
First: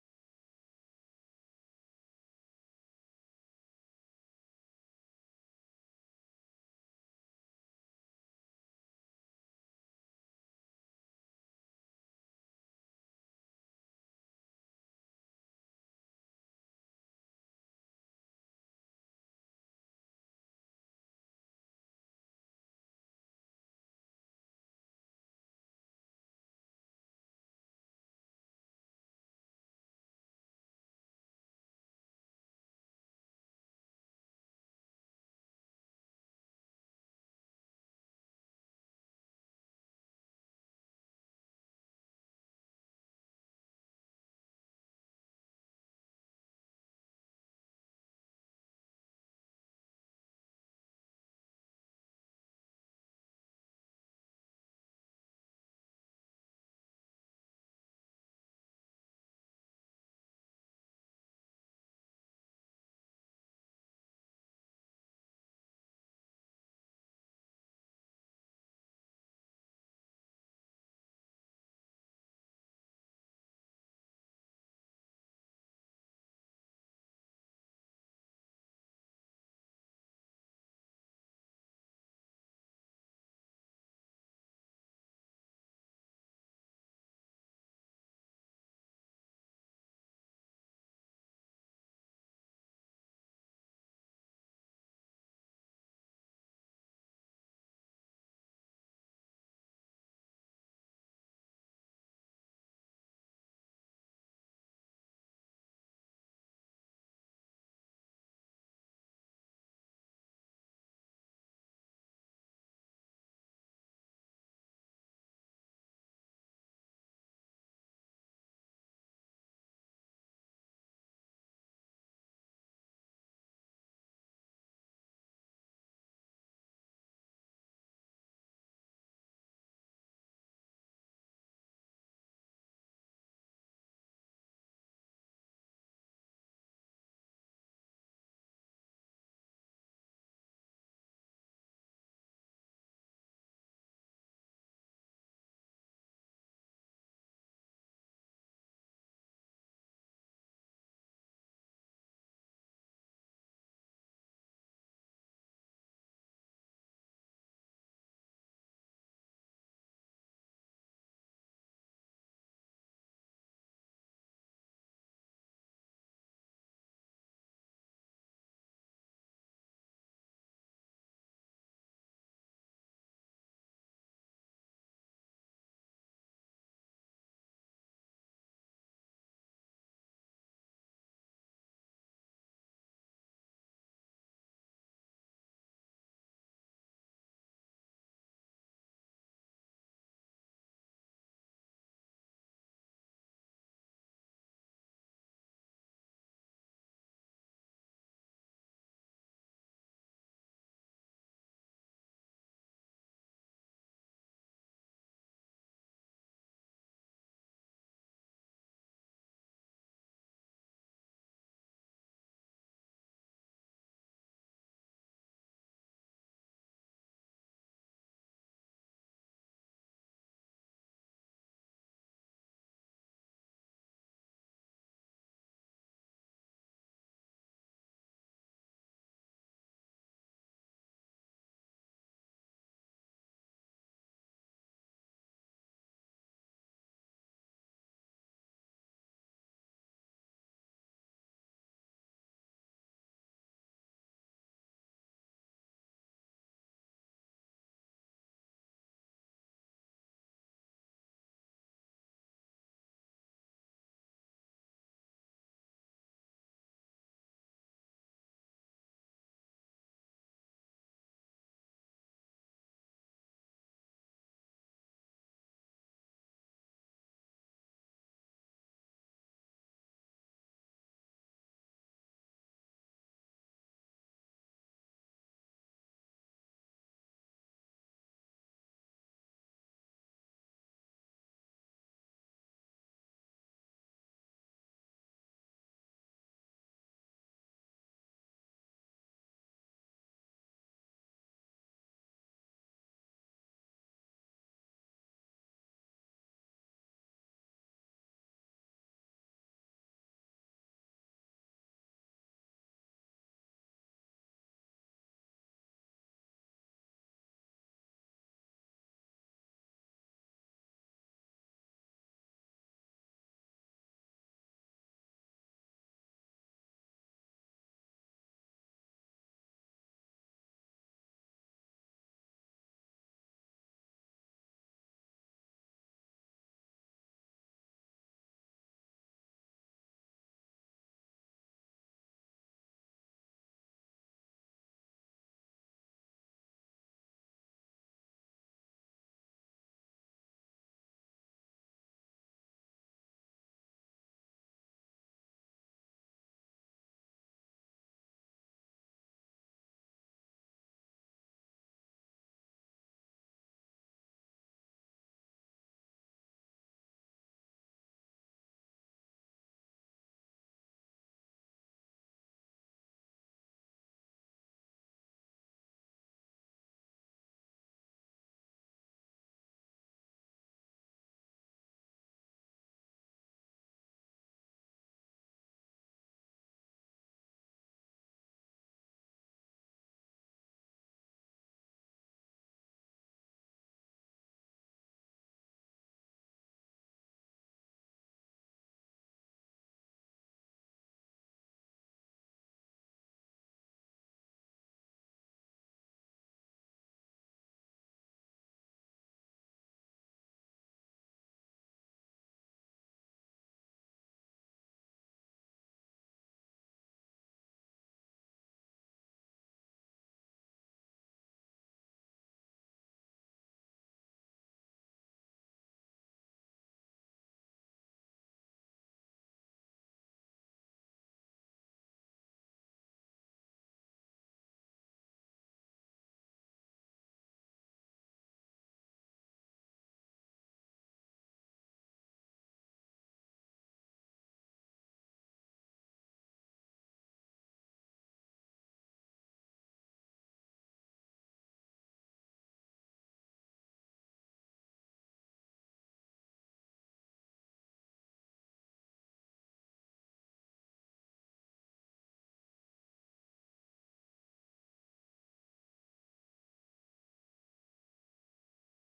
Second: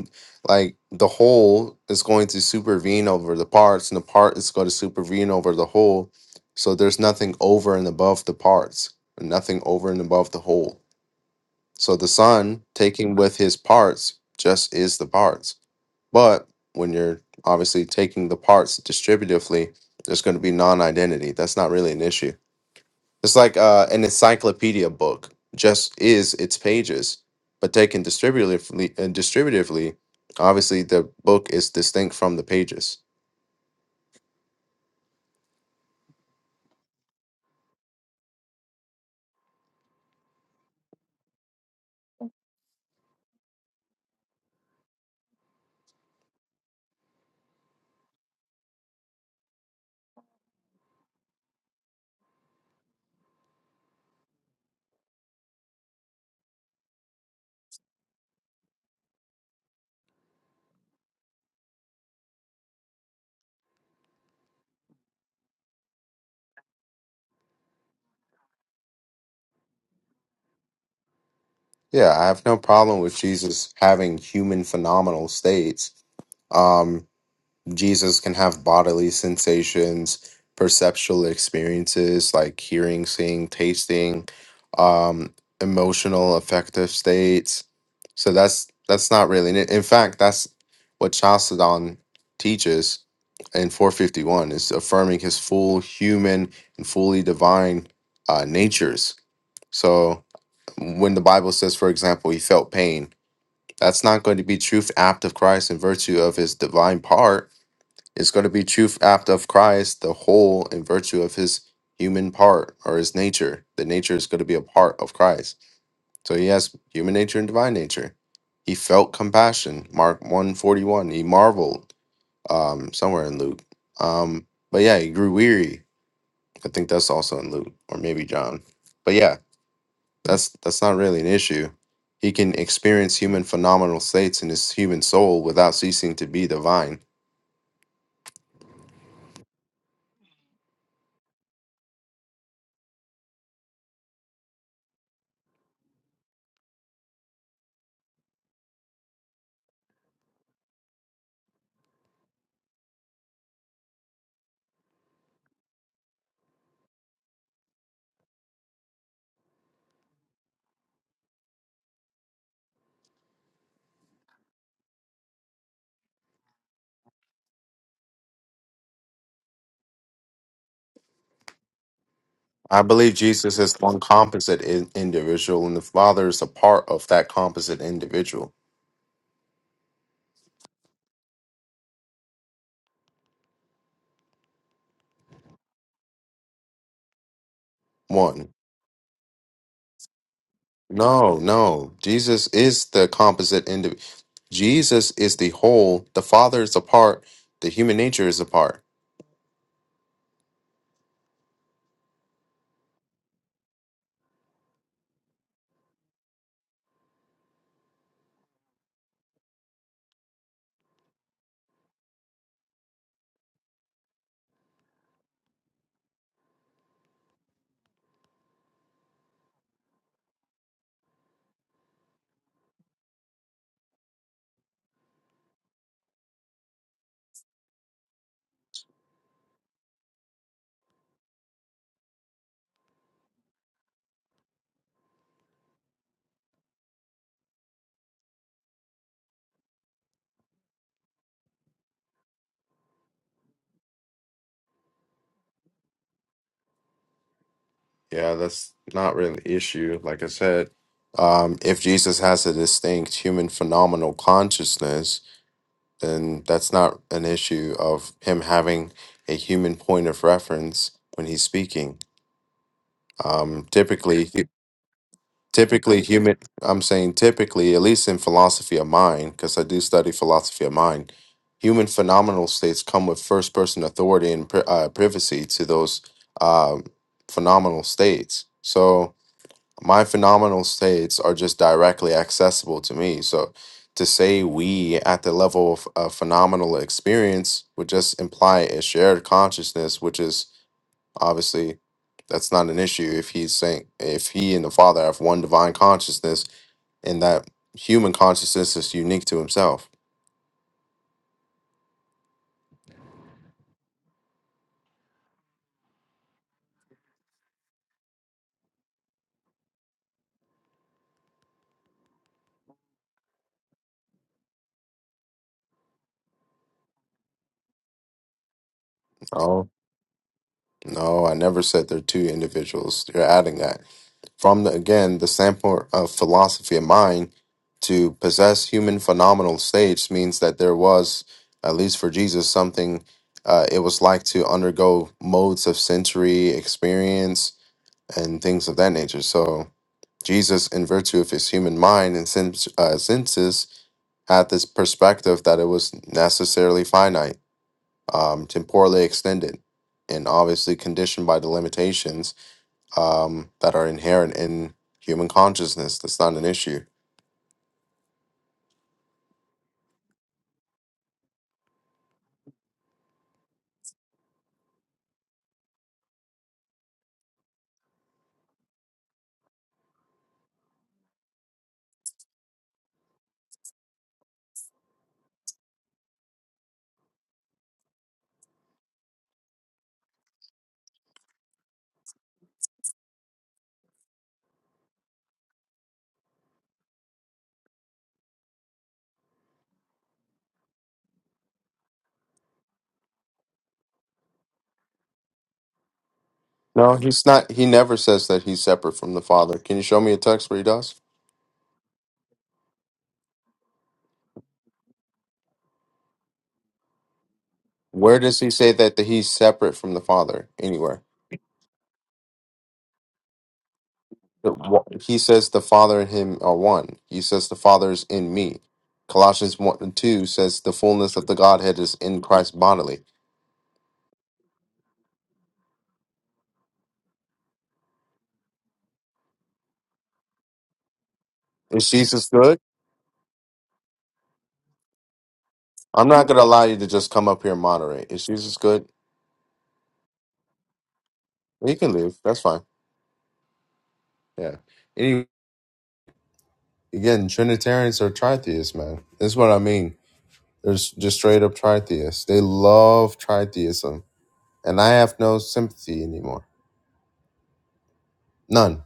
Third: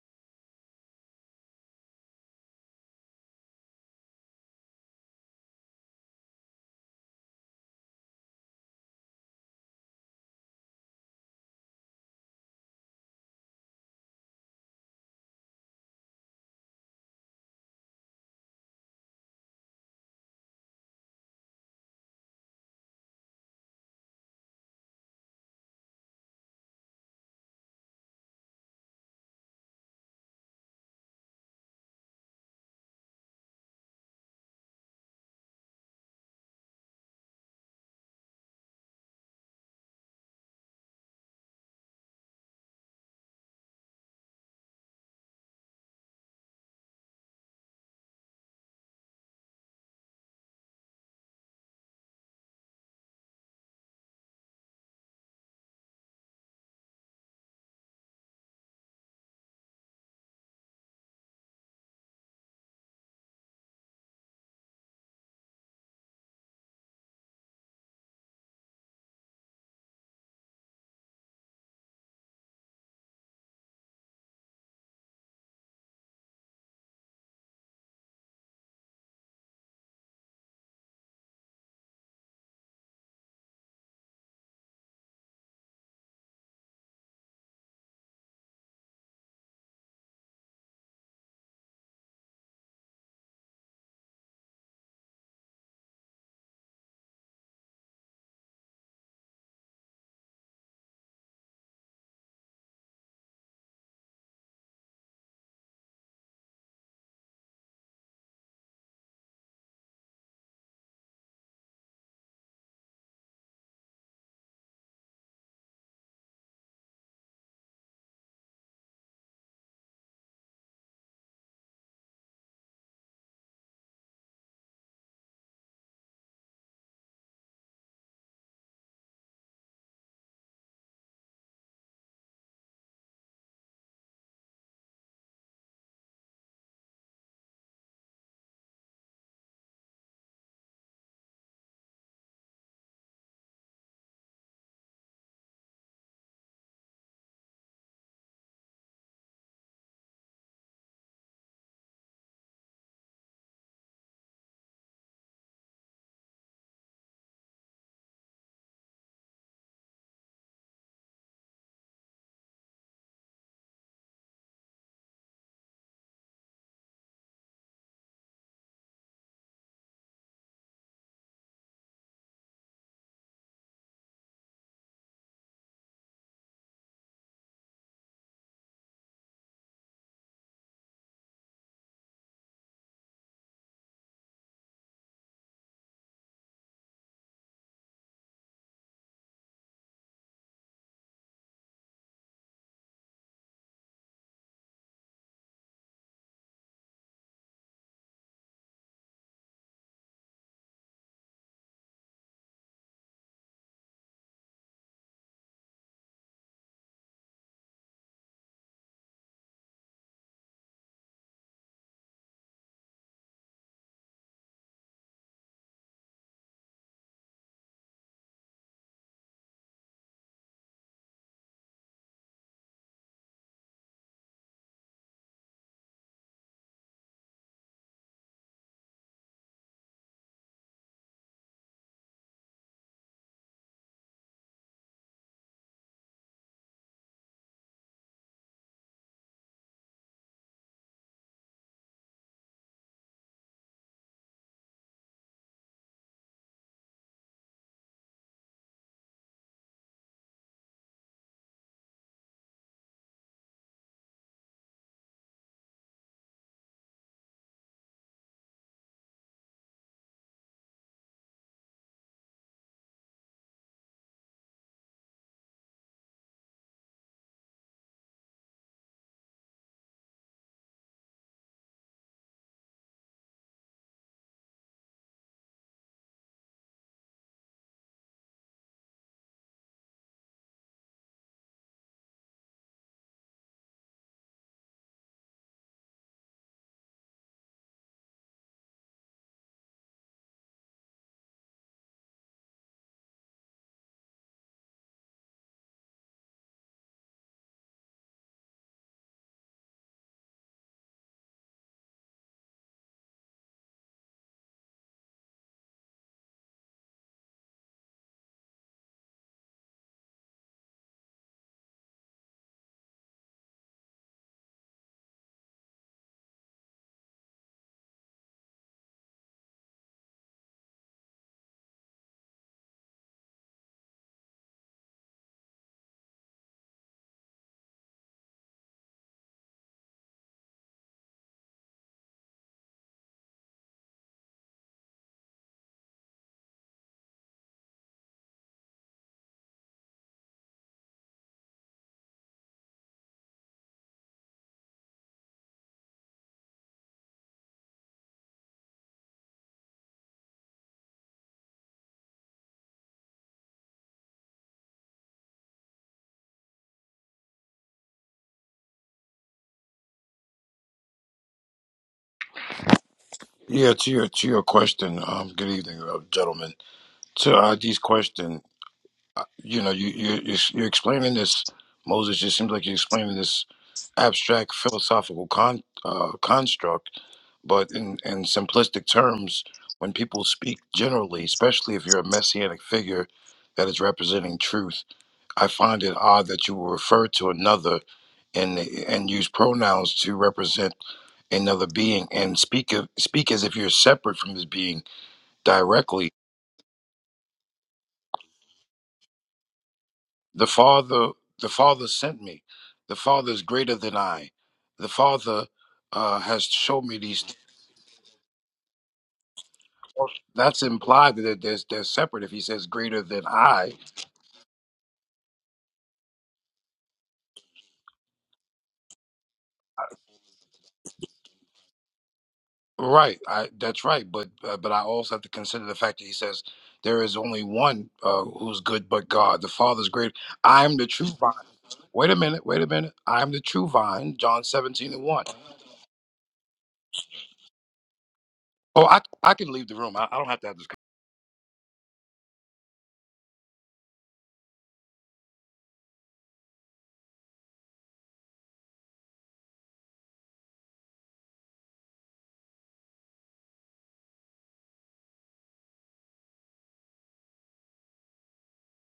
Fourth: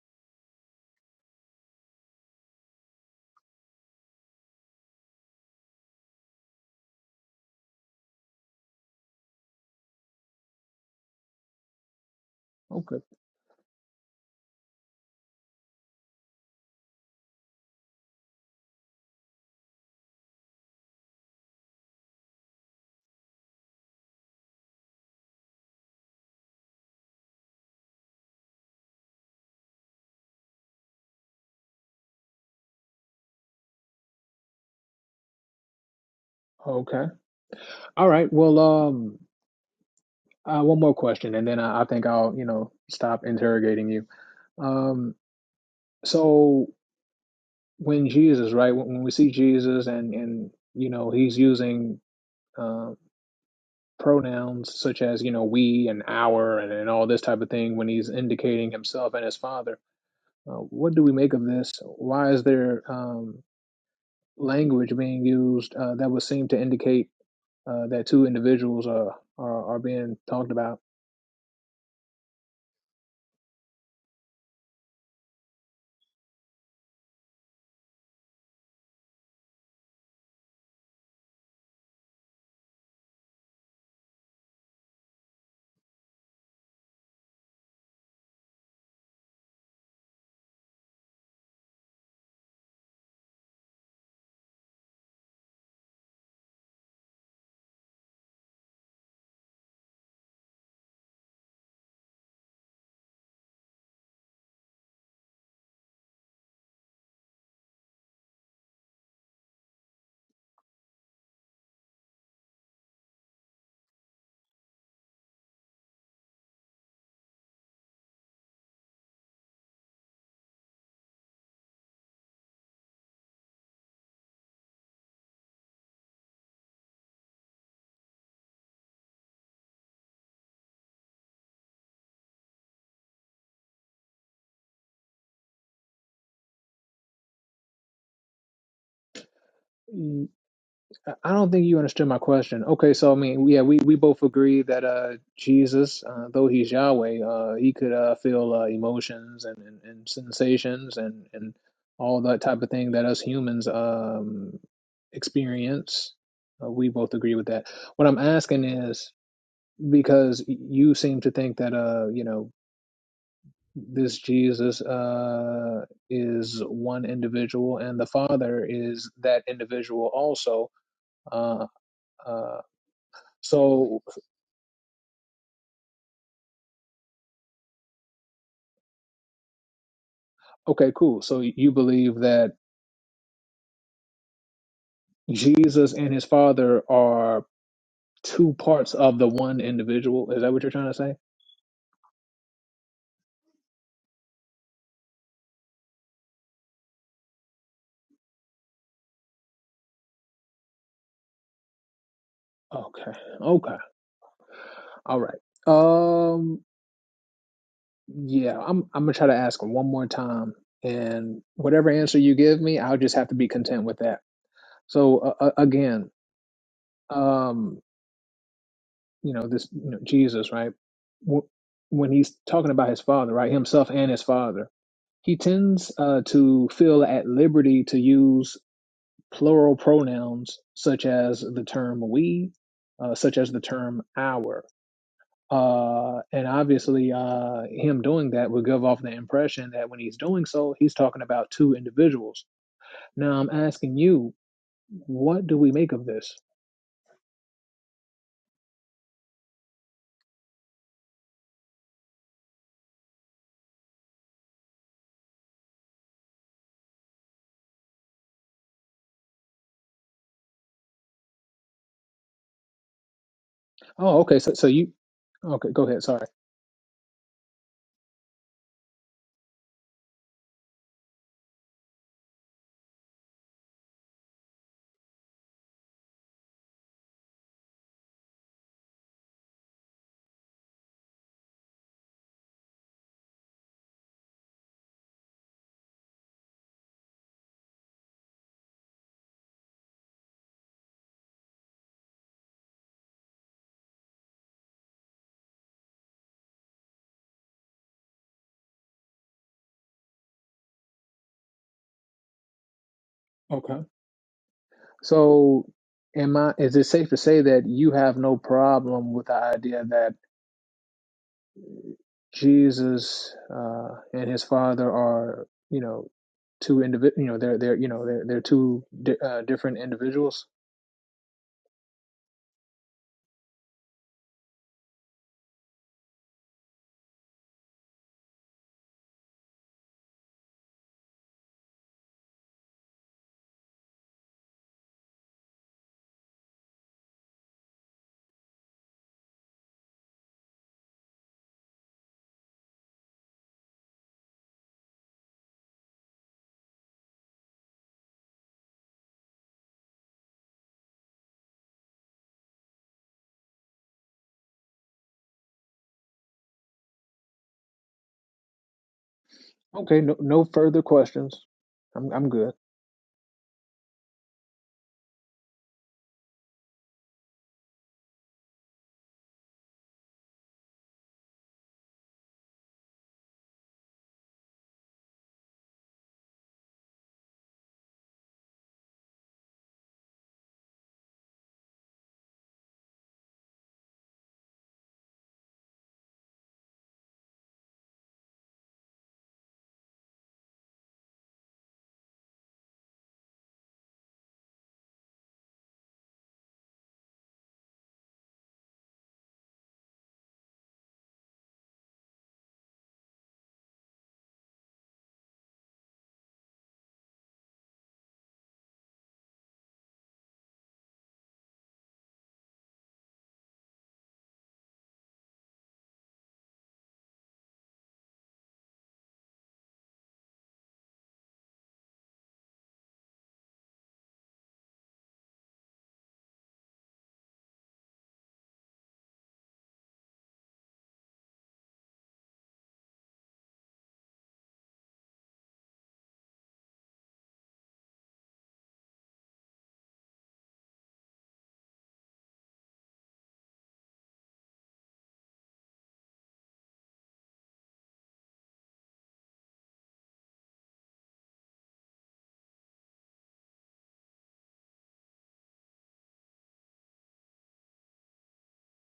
S2: like the whole is going to supervene over the parts, and the part is going to supervene over the whole. So there's nothing over and above the parts, and nothing over and above the whole. So the sun,
S1: Okay.
S2: taking with his parts, just is the parts but when you're obviously taking the parts distributively, there's going to be non identity. That's not really an issue. It's like uh, an encyclopedia book just is its pages, but taken distributively, uh, distributively, obviously the book is distinct from the pages.
S1: Okay. All right. Well, um uh, one more question and then I, I think I'll, you know, stop interrogating you. Um so when Jesus, right? When, when we see Jesus and and you know he's using uh, pronouns such as you know we and our and, and all this type of thing when he's indicating himself and his Father, uh, what do we make of this? Why is there um, language being used uh, that would seem to indicate uh, that two individuals are, are are being talked about?
S2: Yeah, I have no problem with Jesus having human phenomenal states. Um, Jesus can have bodily sensations, perceptual experiences like hearing, seeing, tasting, um, emotional affective states. So that's that's not really. In in fact, that's what Chalcedon teaches in 451 is affirming his full human and fully divine uh, natures. So when the Bible says, for example, he felt pain, that's not going to be truth apt of Christ in virtue of his divine part it's going to be truth apt of Christ, the whole in virtue of his human part or his nature. The nature is going to be a part of Christ. So he has human nature and divine nature. He felt compassion. Mark 141. He marveled um, somewhere in Luke. Um, but yeah, he grew weary. I think that's also in Luke or maybe John. But yeah, that's that's not really an issue. He can experience human phenomenal states in his human soul without ceasing to be divine
S1: I I don't think you understood my question. Okay, so I mean, yeah, we, we both agree that uh, Jesus, uh, though he's Yahweh, uh, he could uh, feel uh, emotions and, and, and sensations and, and all that type of thing that us humans um, experience. Uh, we both agree with that. What I'm asking is because you seem to think that uh, you know this Jesus uh, is one individual and the Father is that individual also. Uh, uh,
S2: I believe Jesus is one
S1: so,
S2: composite in- individual, and the Father is a part of that composite individual.
S1: okay, cool. So you believe that Jesus and his Father are
S2: One.
S1: two parts of the one individual. Is that what you're trying to say?
S2: No, no. Jesus is the composite individual. Jesus is the whole. The Father is a part. The human nature is a part.
S1: Okay. Okay. All right. Um, yeah, I'm I'm gonna try to ask one more time, and whatever answer you give me, I'll just have to be content with that. So uh, uh, again, um, you know this you know, Jesus, right? W- when he's talking about his father, right, himself and his father, he tends uh, to feel at liberty to use plural pronouns such as the term "we," uh, such as the term "our." Uh, and obviously, uh, him doing that would give off the impression that when he's doing so, he's talking about two individuals. Now, I'm asking you, what do we make of this?
S2: Yeah, that's not really an issue. Like I said, um, if Jesus has a distinct human phenomenal consciousness, then that's not an issue of him having a human point of reference when he's speaking. Um,
S1: Oh,
S2: typically,
S1: okay. So, so you, okay, go ahead.
S2: Typically,
S1: Sorry.
S2: human, I'm saying typically, at least in philosophy of mind, because I do study philosophy of mind, human phenomenal states come with first person authority and pri- uh, privacy to those um, phenomenal states. So, my phenomenal states are just directly accessible to me. So, to say we at the level of a phenomenal experience would just imply a shared consciousness, which is Obviously, that's not an issue if he's saying if he and the Father have one divine consciousness, and that human consciousness is unique to himself.
S1: Okay. So, am I, is it safe to say that you have no problem with the idea that Jesus uh, and his father are, you know, two individ, you know, they're, they're, you know, they're, they're two di- uh,
S2: No,
S1: different individuals?
S2: no, I never said they're two individuals. You're adding that from the, again the standpoint of philosophy of mind. To possess human phenomenal states means that there was, at least for Jesus, something uh, it was like to undergo modes of sensory experience and things of that nature. So Jesus, in virtue of his human mind and sen- uh, senses, had this perspective that it was necessarily finite, um, temporally extended, and obviously conditioned by the limitations um, that are inherent in human consciousness. That's not an issue.
S1: Okay. No, no further questions. I'm, I'm good.
S4: Yeah, to your to your question, um, good evening, uh, gentlemen. To ID's question, you know, you you you're, you're explaining this, Moses. It seems like you're explaining this abstract philosophical con uh, construct, but in in simplistic terms, when people speak generally, especially if you're a messianic figure that is representing truth, I find it odd that you will refer to another and and use pronouns to represent another being and speak of, speak as if you're separate from this being directly
S2: No, he's not. He never says that he's separate from the Father. Can you show me a
S4: the
S2: text where he does?
S4: father the father sent me the father is greater than i the father uh, has shown me these things.
S2: Where does he say that, that he's separate from the
S4: Well,
S2: Father?
S4: that's
S2: Anywhere?
S4: implied that they're, they're separate if he says greater than i
S2: The wa- He says the Father and him are one. He says the Father is in me. Colossians 1 and 2 says the fullness of the Godhead is in Christ bodily.
S4: right I, that's right but uh, but i also have to consider the fact that he says there is only one uh, who's good but god the father's great i am the true vine
S2: Is
S4: wait a
S2: Jesus
S4: minute
S2: good?
S4: wait a minute i am the true vine john 17 and 1
S2: I'm not going to allow you to just come up here and moderate. Is Jesus
S4: oh
S2: good?
S4: i, I can leave the room i, I don't have to have this
S2: You can leave. That's fine. Yeah. Any again, Trinitarians are tritheists, man. This is what I mean. They're s- just straight up tritheists. They love tritheism. And I have no sympathy anymore. None.